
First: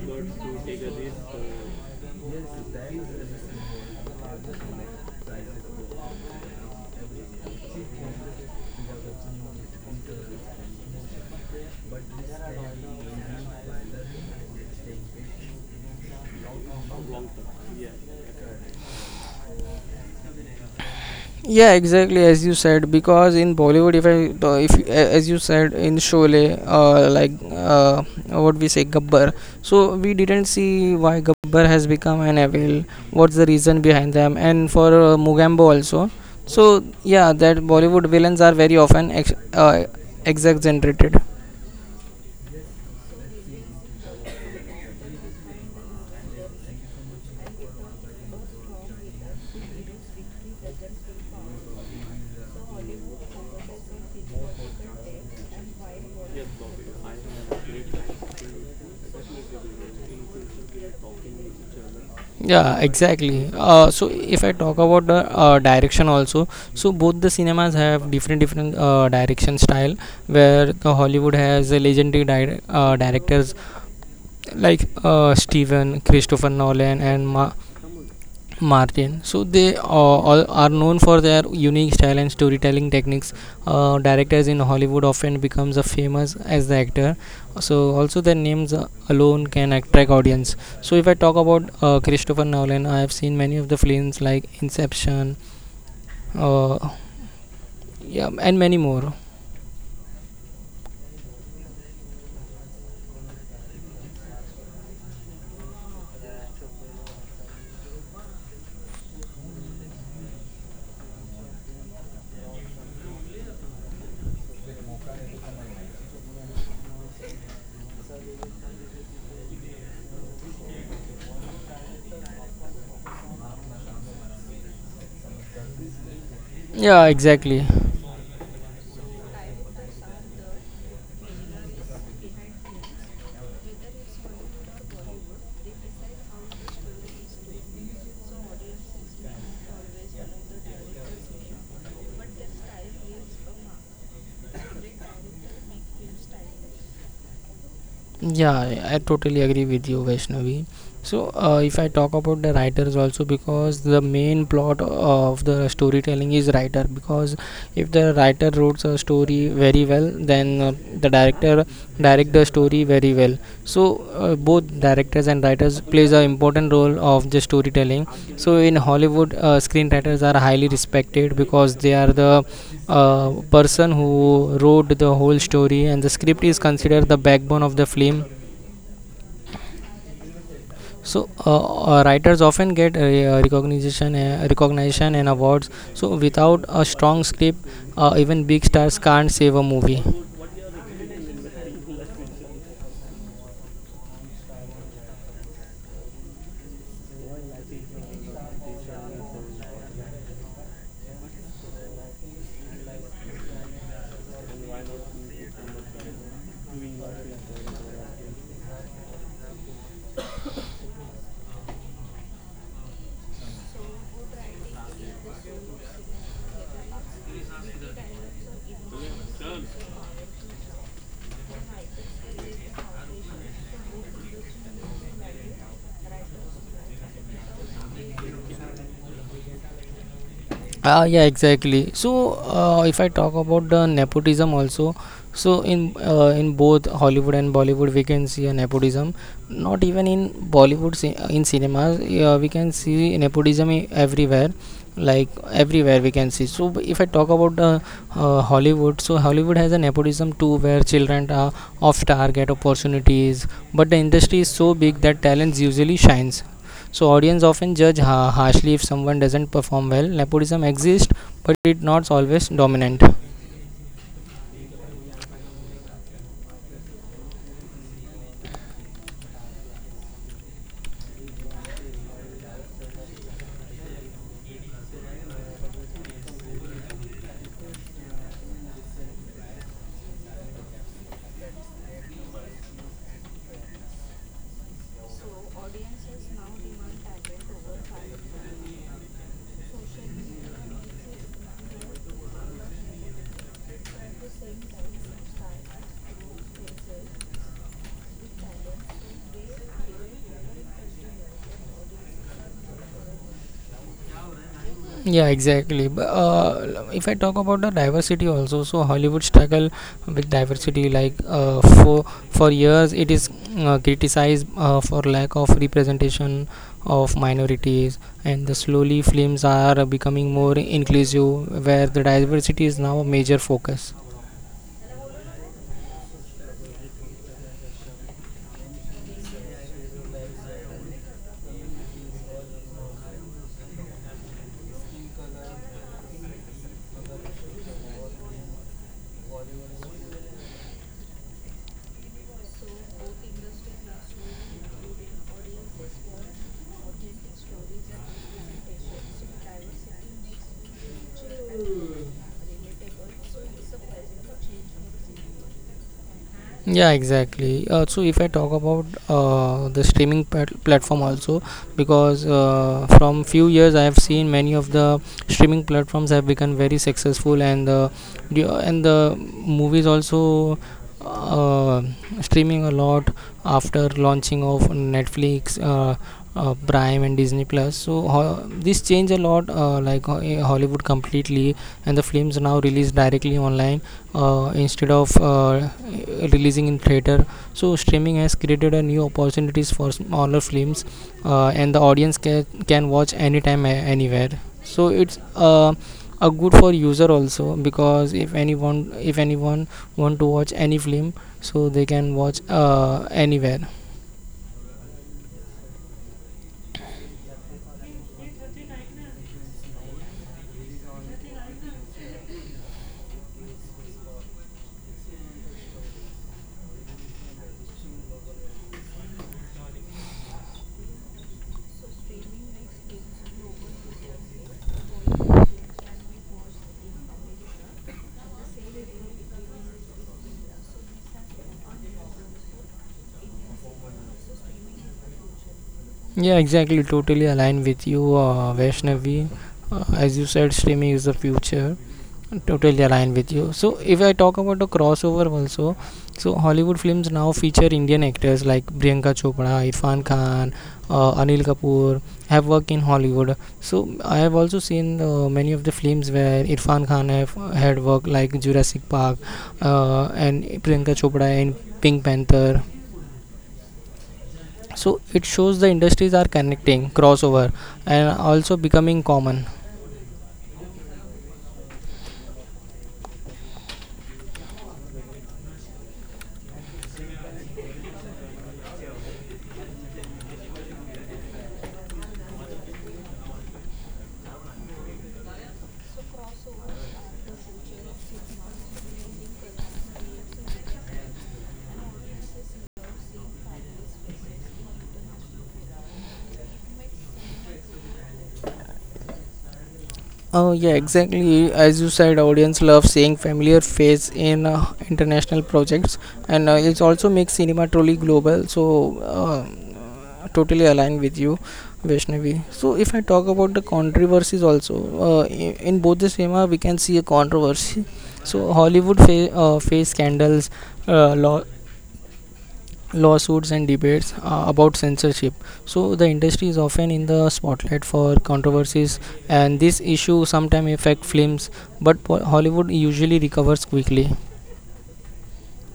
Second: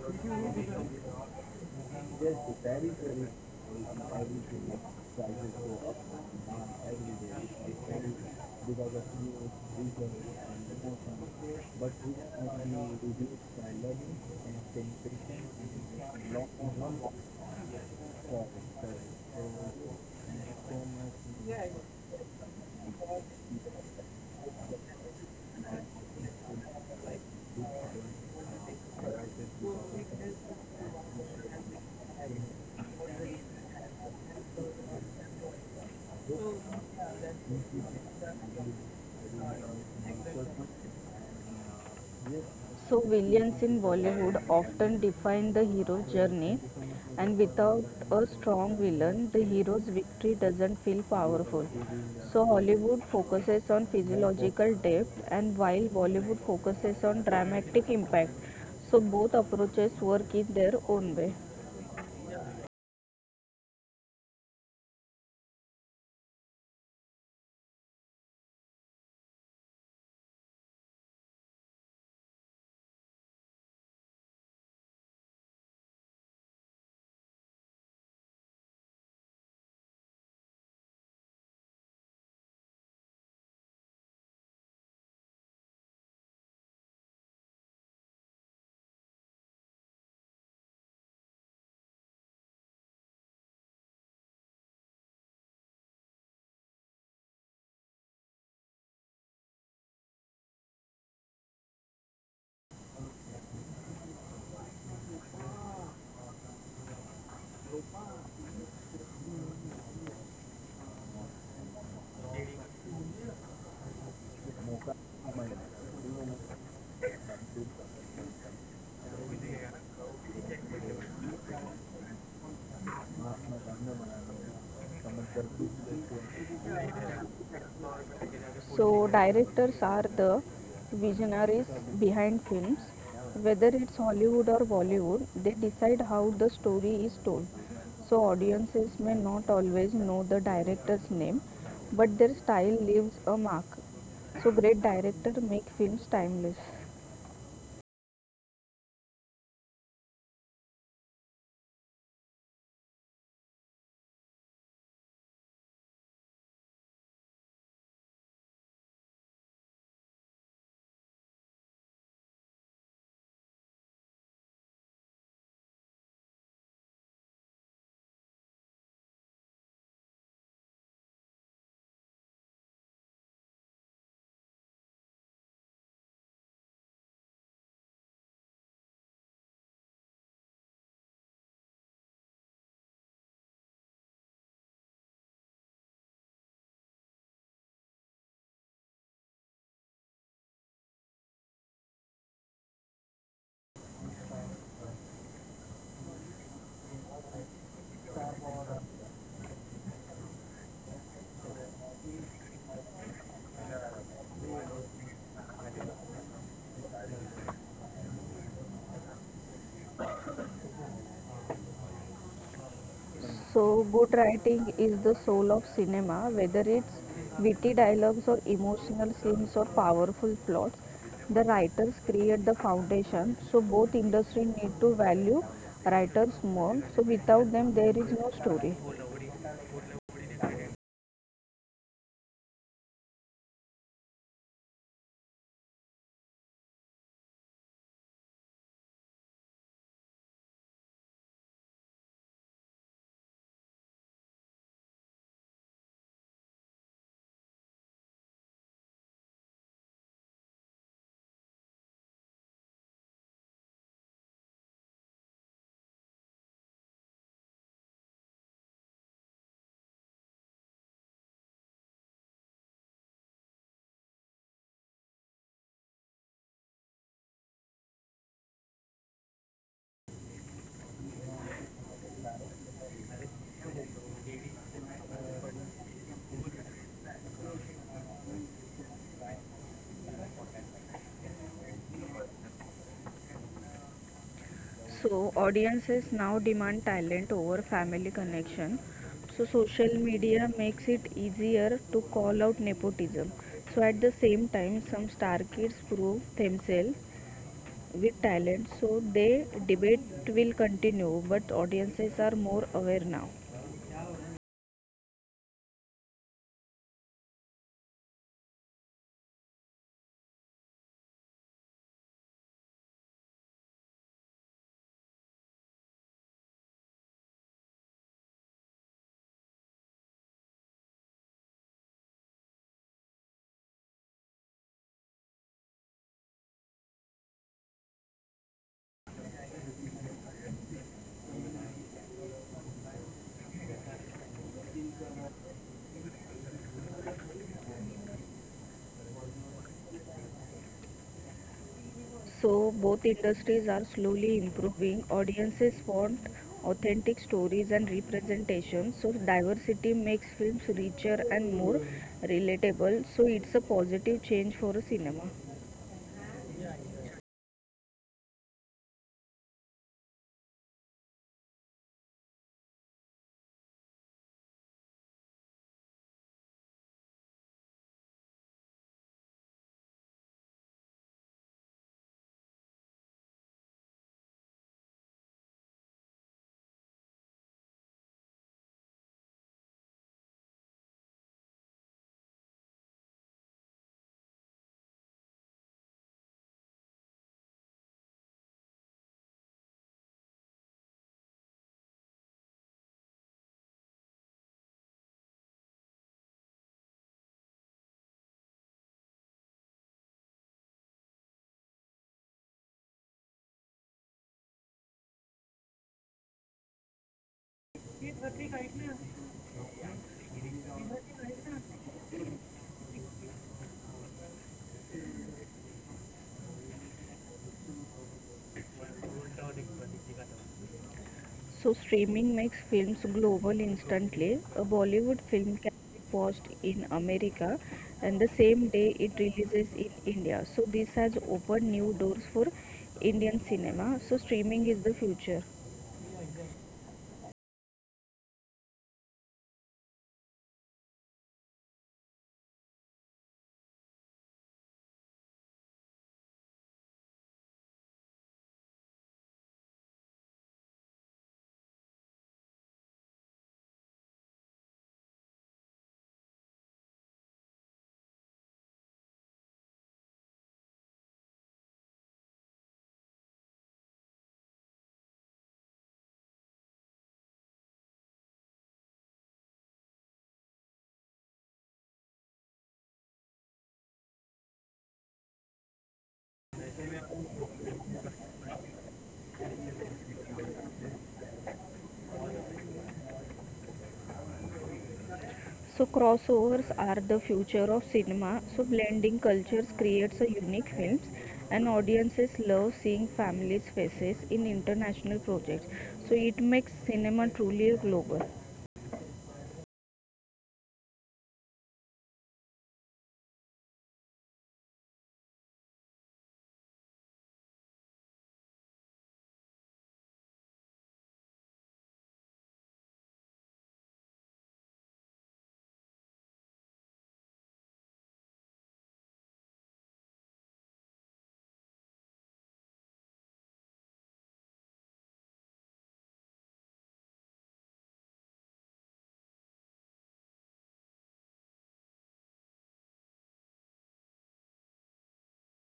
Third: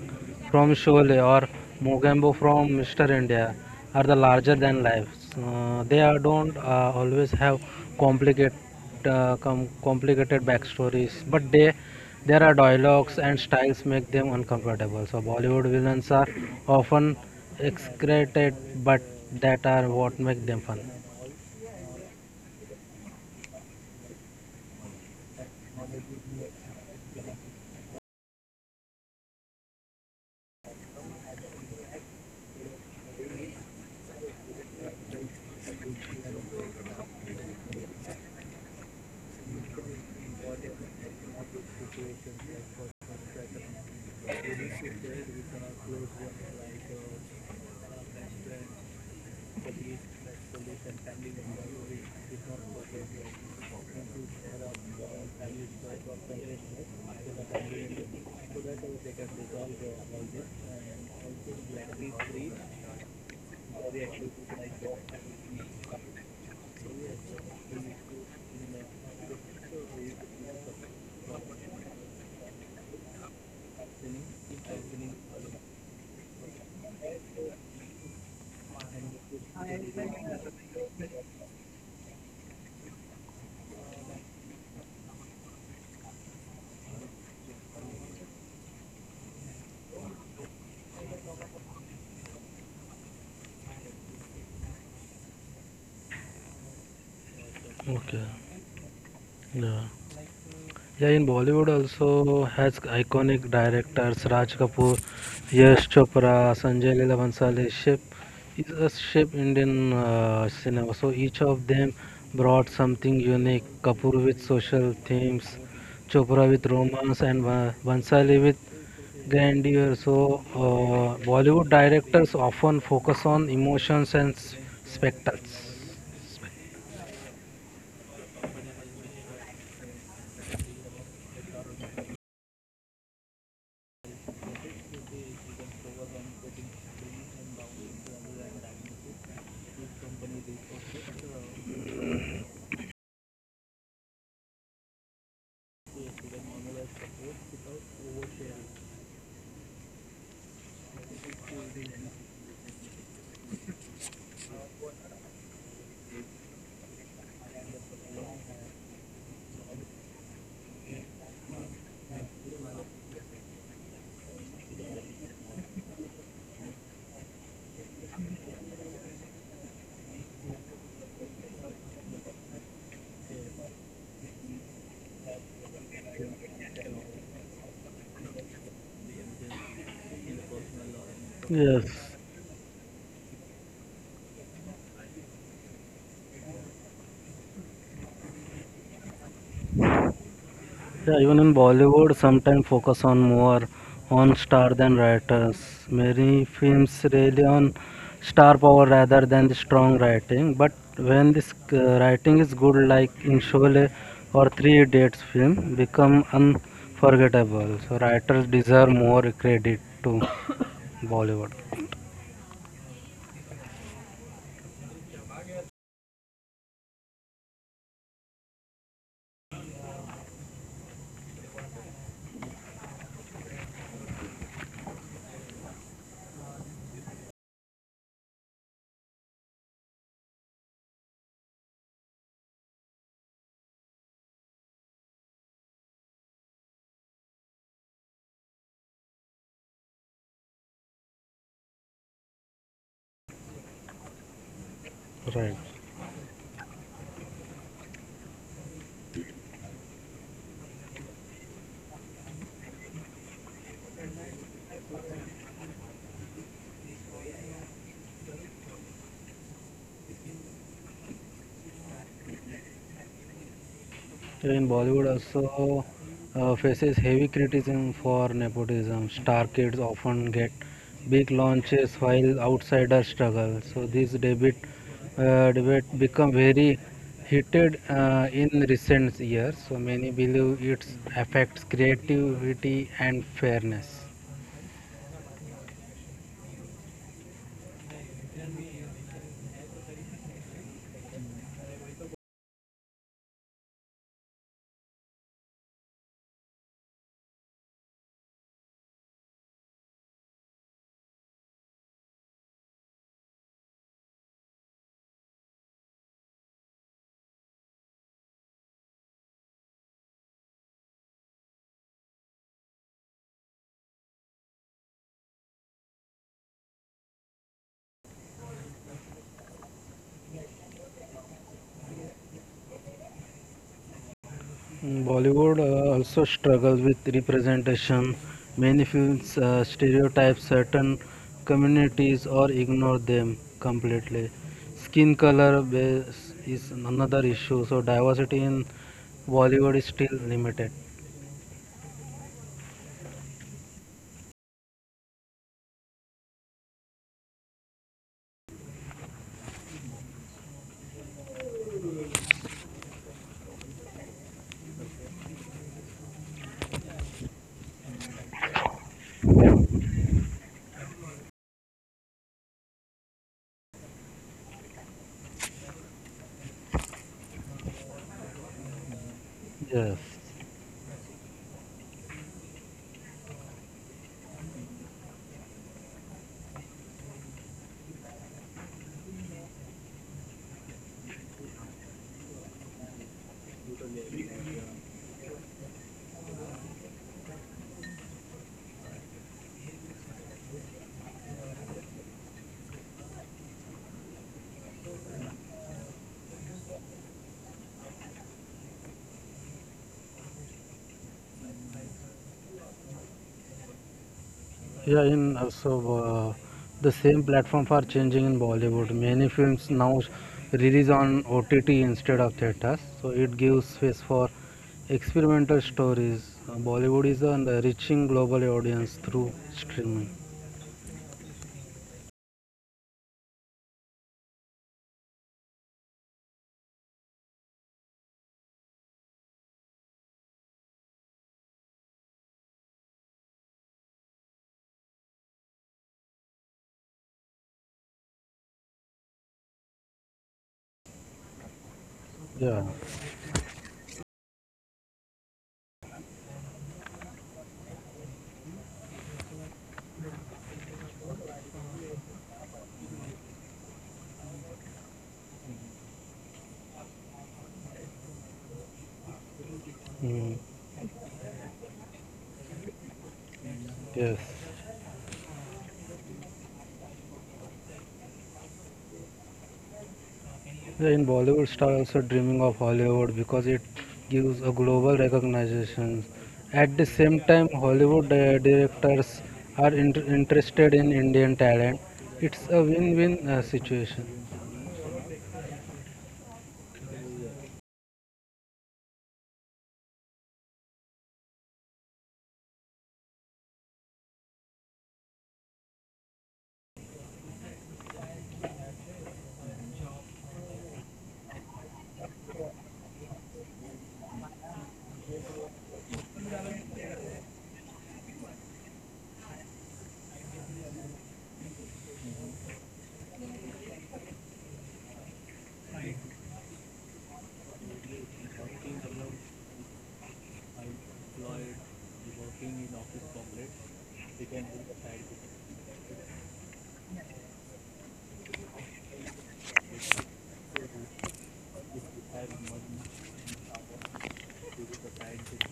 S2: from Sholay or Mogambo from Mr. India are the larger than lives. They are don't always have complicated, complicated backstories, but they there are dialogues and styles make them uncomfortable. So Bollywood villains are often excreted, but that are what make them fun.
S1: Yeah, exactly, as you said. Because in Bollywood, if I to- if a- as you said in Sholay, uh, like uh, what we say Gabbar. So we didn't see why Gabbar has become an evil. What's the reason behind them? And for Mugambo also. So yeah, that Bollywood villains are very often exaggerated.
S3: So villains in Bollywood often define the hero's journey and without a strong villain the hero's victory doesn't feel powerful. So Hollywood focuses on physiological depth and while Bollywood focuses on dramatic impact. So both approaches work in their own way.
S1: Yeah, exactly. So if I talk about the direction also, so both the cinemas have different direction style. Where the Hollywood has a legendary directors like Steven, Christopher Nolan, and Martin. So they all are known for their unique style and storytelling techniques. Directors in Hollywood often becomes a famous as the actor. So also their names alone can attract audience. So if I talk about Christopher Nolan, I have seen many of the films like Inception, uh, yeah,
S2: Okay.
S1: and many more.
S2: Yeah. Yeah, in Bollywood also has iconic directors Raj Kapoor, Yash Chopra, Sanjay Leela Bhansali. Shape is a Shape Indian cinema. So each of them brought something unique. Kapoor with social themes, Chopra with romance, and Bhansali with grandeur. So Bollywood directors often focus on emotions and spectacles.
S1: Yeah, exactly.
S3: So directors are the visionaries behind films. Whether it's Hollywood or Bollywood, they decide how the story is told. So audiences may not always know the director's name, but their style leaves a mark. So great director make films timeless.
S1: Yeah, I totally agree with you, Vaishnavi. So, if I talk about the writers also, because the main plot of the storytelling is writer. Because if the writer wrote a story very well, then the director direct the story very well. So both directors and writers plays an important role of the storytelling. So in Hollywood, screenwriters are highly respected because they are the person who wrote the whole story, and the script is considered the backbone of the film. So
S2: Yes.
S1: writers often get recognition and awards. So without a strong script, even big stars can't save a movie.
S2: Yeah, even in Bollywood, sometimes focus on more on star than writers. Many films rely on star power rather than the strong writing. But when this writing is good, like in Sholay or Three Idiots film, become unforgettable. So writers deserve more credit to Bollywood.
S3: So, good writing is the soul of cinema, whether it's witty dialogues or emotional scenes or powerful plots. The writers create the foundation, so both industry need to value writers more. So, without them, there is no story.
S1: Ah, yeah, exactly. So, if I talk about the nepotism also, so in both Hollywood and Bollywood, we can see a nepotism. Not even in Bollywood, in cinemas, we can see nepotism everywhere. Like
S2: Right.
S1: everywhere we can see. So, if I talk about the Hollywood, so Hollywood has a nepotism too, where children are off target opportunities, but the industry is so big that talents usually shines. So audience often judge harshly if someone doesn't perform well. Nepotism exists, but it's not always dominant.
S2: Even Bollywood also faces heavy criticism for nepotism. Star kids often get big launches while outsiders struggle. So this debate become very heated in recent years. So many believe it affects creativity and fairness.
S3: So, audiences now demand talent over family connection. So, social media makes it easier to call out nepotism. So, at the same time, some star kids prove themselves with talent, so they debate will continue, but audiences are more aware now.
S1: Yeah, exactly. If I talk about the diversity also, so Hollywood struggle with diversity. Like for years, it is criticized for lack of representation of minorities, and the slowly films are becoming more inclusive, where the diversity is now a major focus.
S2: Bollywood also struggles with representation. Many films stereotype certain communities or ignore them completely. Skin color base is another issue, so diversity in Bollywood is still limited.
S3: So both industries are slowly improving. Audiences want authentic stories and representation, so diversity makes films richer and more relatable. So it's a positive change for cinema.
S1: Yeah, exactly. Uh, so if I talk about the streaming platform also, because from few years I have seen many of the streaming platforms have become very successful, and the movies
S2: Yes.
S1: also uh, streaming a lot after launching of Netflix, Prime, and Disney Plus. So this changed a lot, like Hollywood completely, and the films now released directly online instead of releasing in theater. So streaming has created a new opportunities for smaller films, and the audience can watch anytime anywhere. So it's a good for user also, because if anyone want to watch any film, so they can watch anywhere.
S2: Yeah, in also uh, the same platform for changing in Bollywood. Many films now release on OTT instead of theaters, so it gives space for experimental stories. Bollywood is on the reaching global audience through streaming.
S3: So streaming makes films global instantly. A Bollywood film can be watched in America and the same day it releases in India. So this has opened new doors for Indian cinema. So streaming is the future.
S1: Yeah, exactly, totally aligned with you, Vaishnavi. Uh, as you said, streaming is the future.
S2: Yeah.
S1: Totally aligned with you. So if I talk about the crossover also, so Hollywood films now feature Indian actors like Priyanka Chopra, Irfan Khan, Anil Kapoor have worked in Hollywood. So I have also seen many of the films where Irfan Khan have had work like Jurassic Park, and
S2: Mm.
S1: Priyanka Chopra in Pink Panther.
S2: Yes.
S1: So it shows the industries are connecting, crossover and also becoming common.
S2: In Bollywood, stars also dreaming of Hollywood because it gives a global recognition. At the same time, Hollywood directors are interested in Indian talent. It's a win-win situation.
S3: So crossovers are the future of cinema. So blending cultures creates a unique films and audiences love seeing families' faces in international projects. So it makes cinema truly global.
S1: Oh yeah, exactly. As you said, audience love seeing familiar face in international projects, and it also makes cinema truly global. So, totally aligned with you, Vaishnavi. So, if I talk about the controversies also, in both the cinema we can see a controversy. So, Hollywood face scandals, uh, law lawsuits, and debates about censorship. So the industry is often in the spotlight for controversies, and this issue sometimes affect films, but Hollywood usually recovers quickly.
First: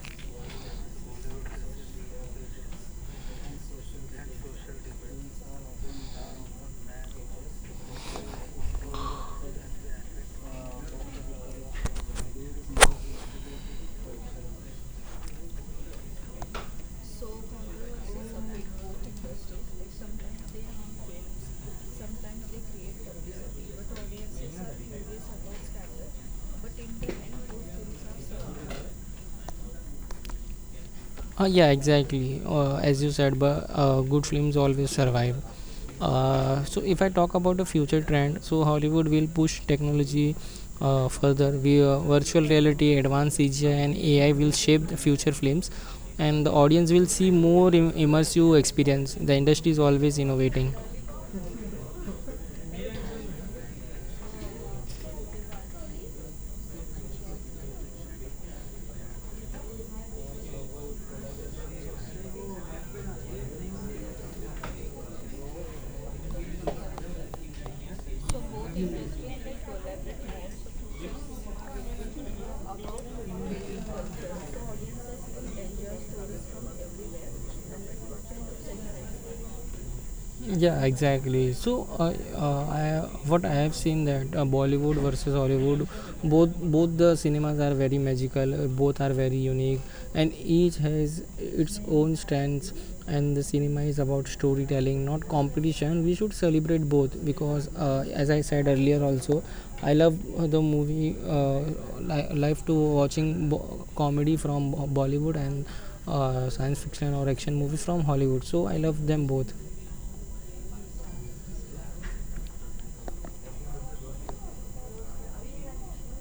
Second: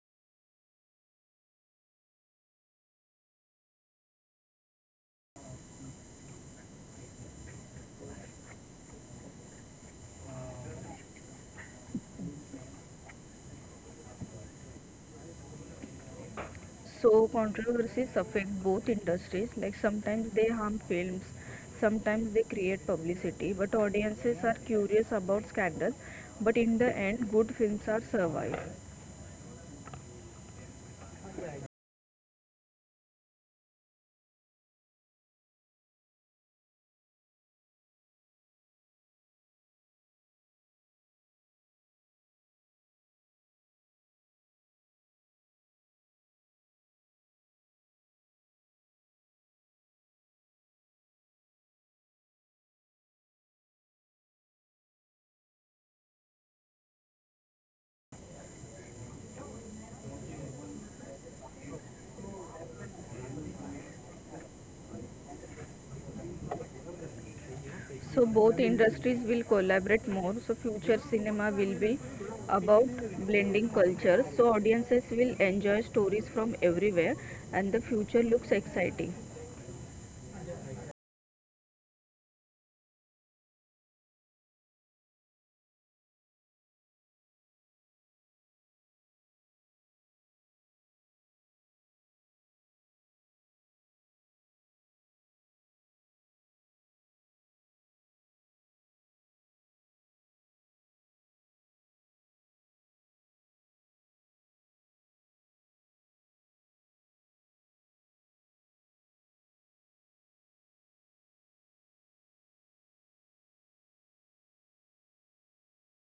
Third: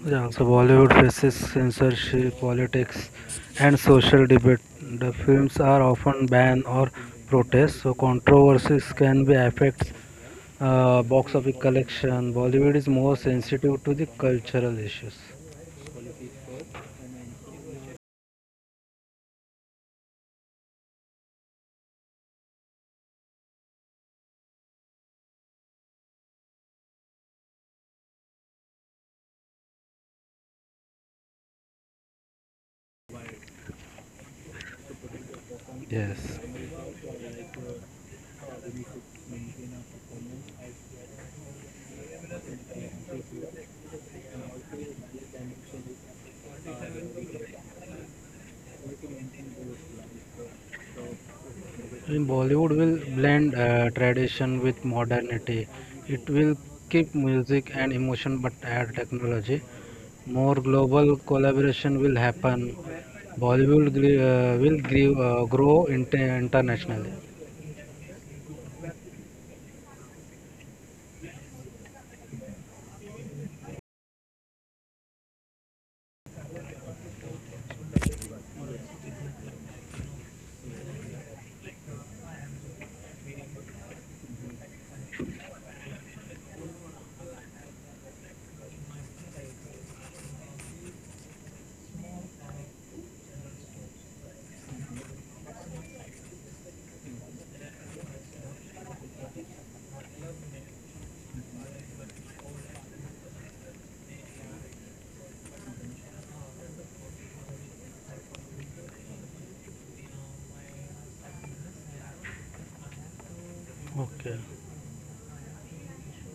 S2: Yeah, so Bollywood faces censorship, politics, and social debate. The films are often banned or protest, so controversies can be affect box office collection. Bollywood is more sensitive to the cultural issues.
S3: So controversies affect both industries, like sometimes they harm films, sometimes they create publicity, but audiences are curious about scandal, but in the end good films are survive.
S1: Uh, yeah, exactly. Uh, as you said, but good films always survive.
S2: Yes,
S1: So if I talk about the future trend, so Hollywood will push technology further. Virtual reality, advanced CGI, and AI will shape the future films, and the audience will see more immersive experience. The industry is always innovating.
S2: in Bollywood will blend tradition with modernity. It will keep music and emotion but add technology. More global collaboration will happen. Bollywood will grow internationally.
S3: So both industries will collaborate more, so future cinema will be about blending cultures, so audiences will enjoy stories from everywhere and the future looks exciting.
S1: Yeah, exactly. So, I what I have seen that Bollywood versus Hollywood, both the cinemas are very magical. Uh, both are very unique, and each has its own strengths. And the cinema is about storytelling, not competition. We should celebrate both because, as I said earlier, also, I love the movie. Life to watching comedy from Bollywood, and science fiction or action movies from Hollywood. So I love them both.
S2: Okay.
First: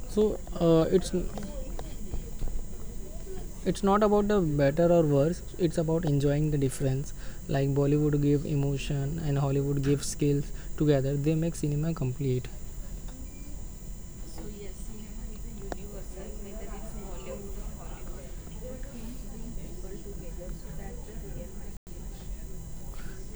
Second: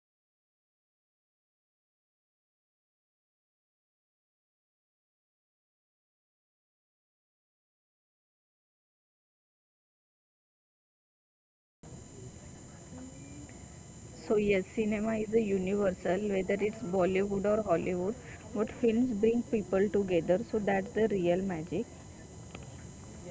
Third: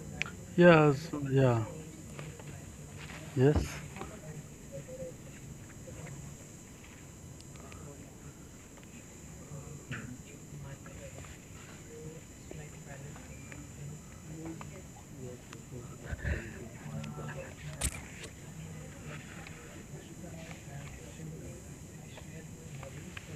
S1: So
S2: Yes. Yeah. Yes.
S1: it's not about the better or worse. It's about enjoying the difference. Like Bollywood give emotion and Hollywood give skills together. They make cinema complete.
S3: So yes, cinema is a universal, whether it's Bollywood or Hollywood. What films bring people together, so that's the real magic.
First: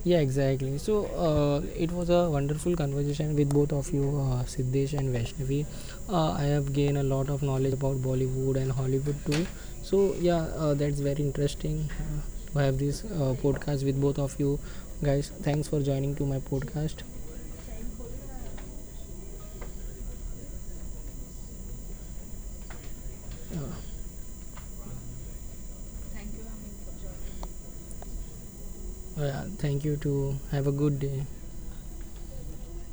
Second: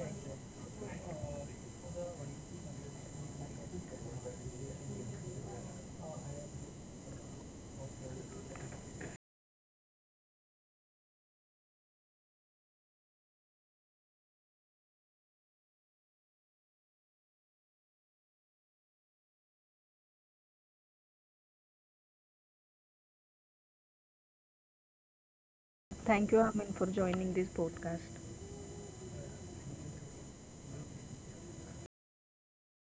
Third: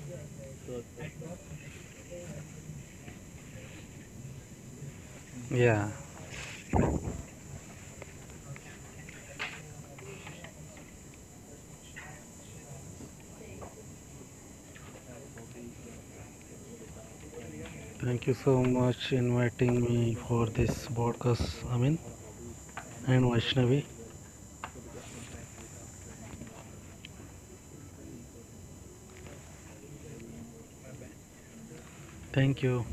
S1: Yeah, exactly. So it was a wonderful conversation with both of you, Siddesh and Vaishnavi.
S2: Yeah,
S1: I have gained a lot of knowledge about Bollywood and Hollywood too. So yeah, that's very interesting to have this podcast with both of you guys. Thanks for joining to my podcast.
S2: thank you so much inviting me for this broadcast. I mean, and Vaishnavi.
S1: Uh,
S3: Thank you, Amin, for joining this podcast.
S1: Thank you to have a good day.
S2: Thank you.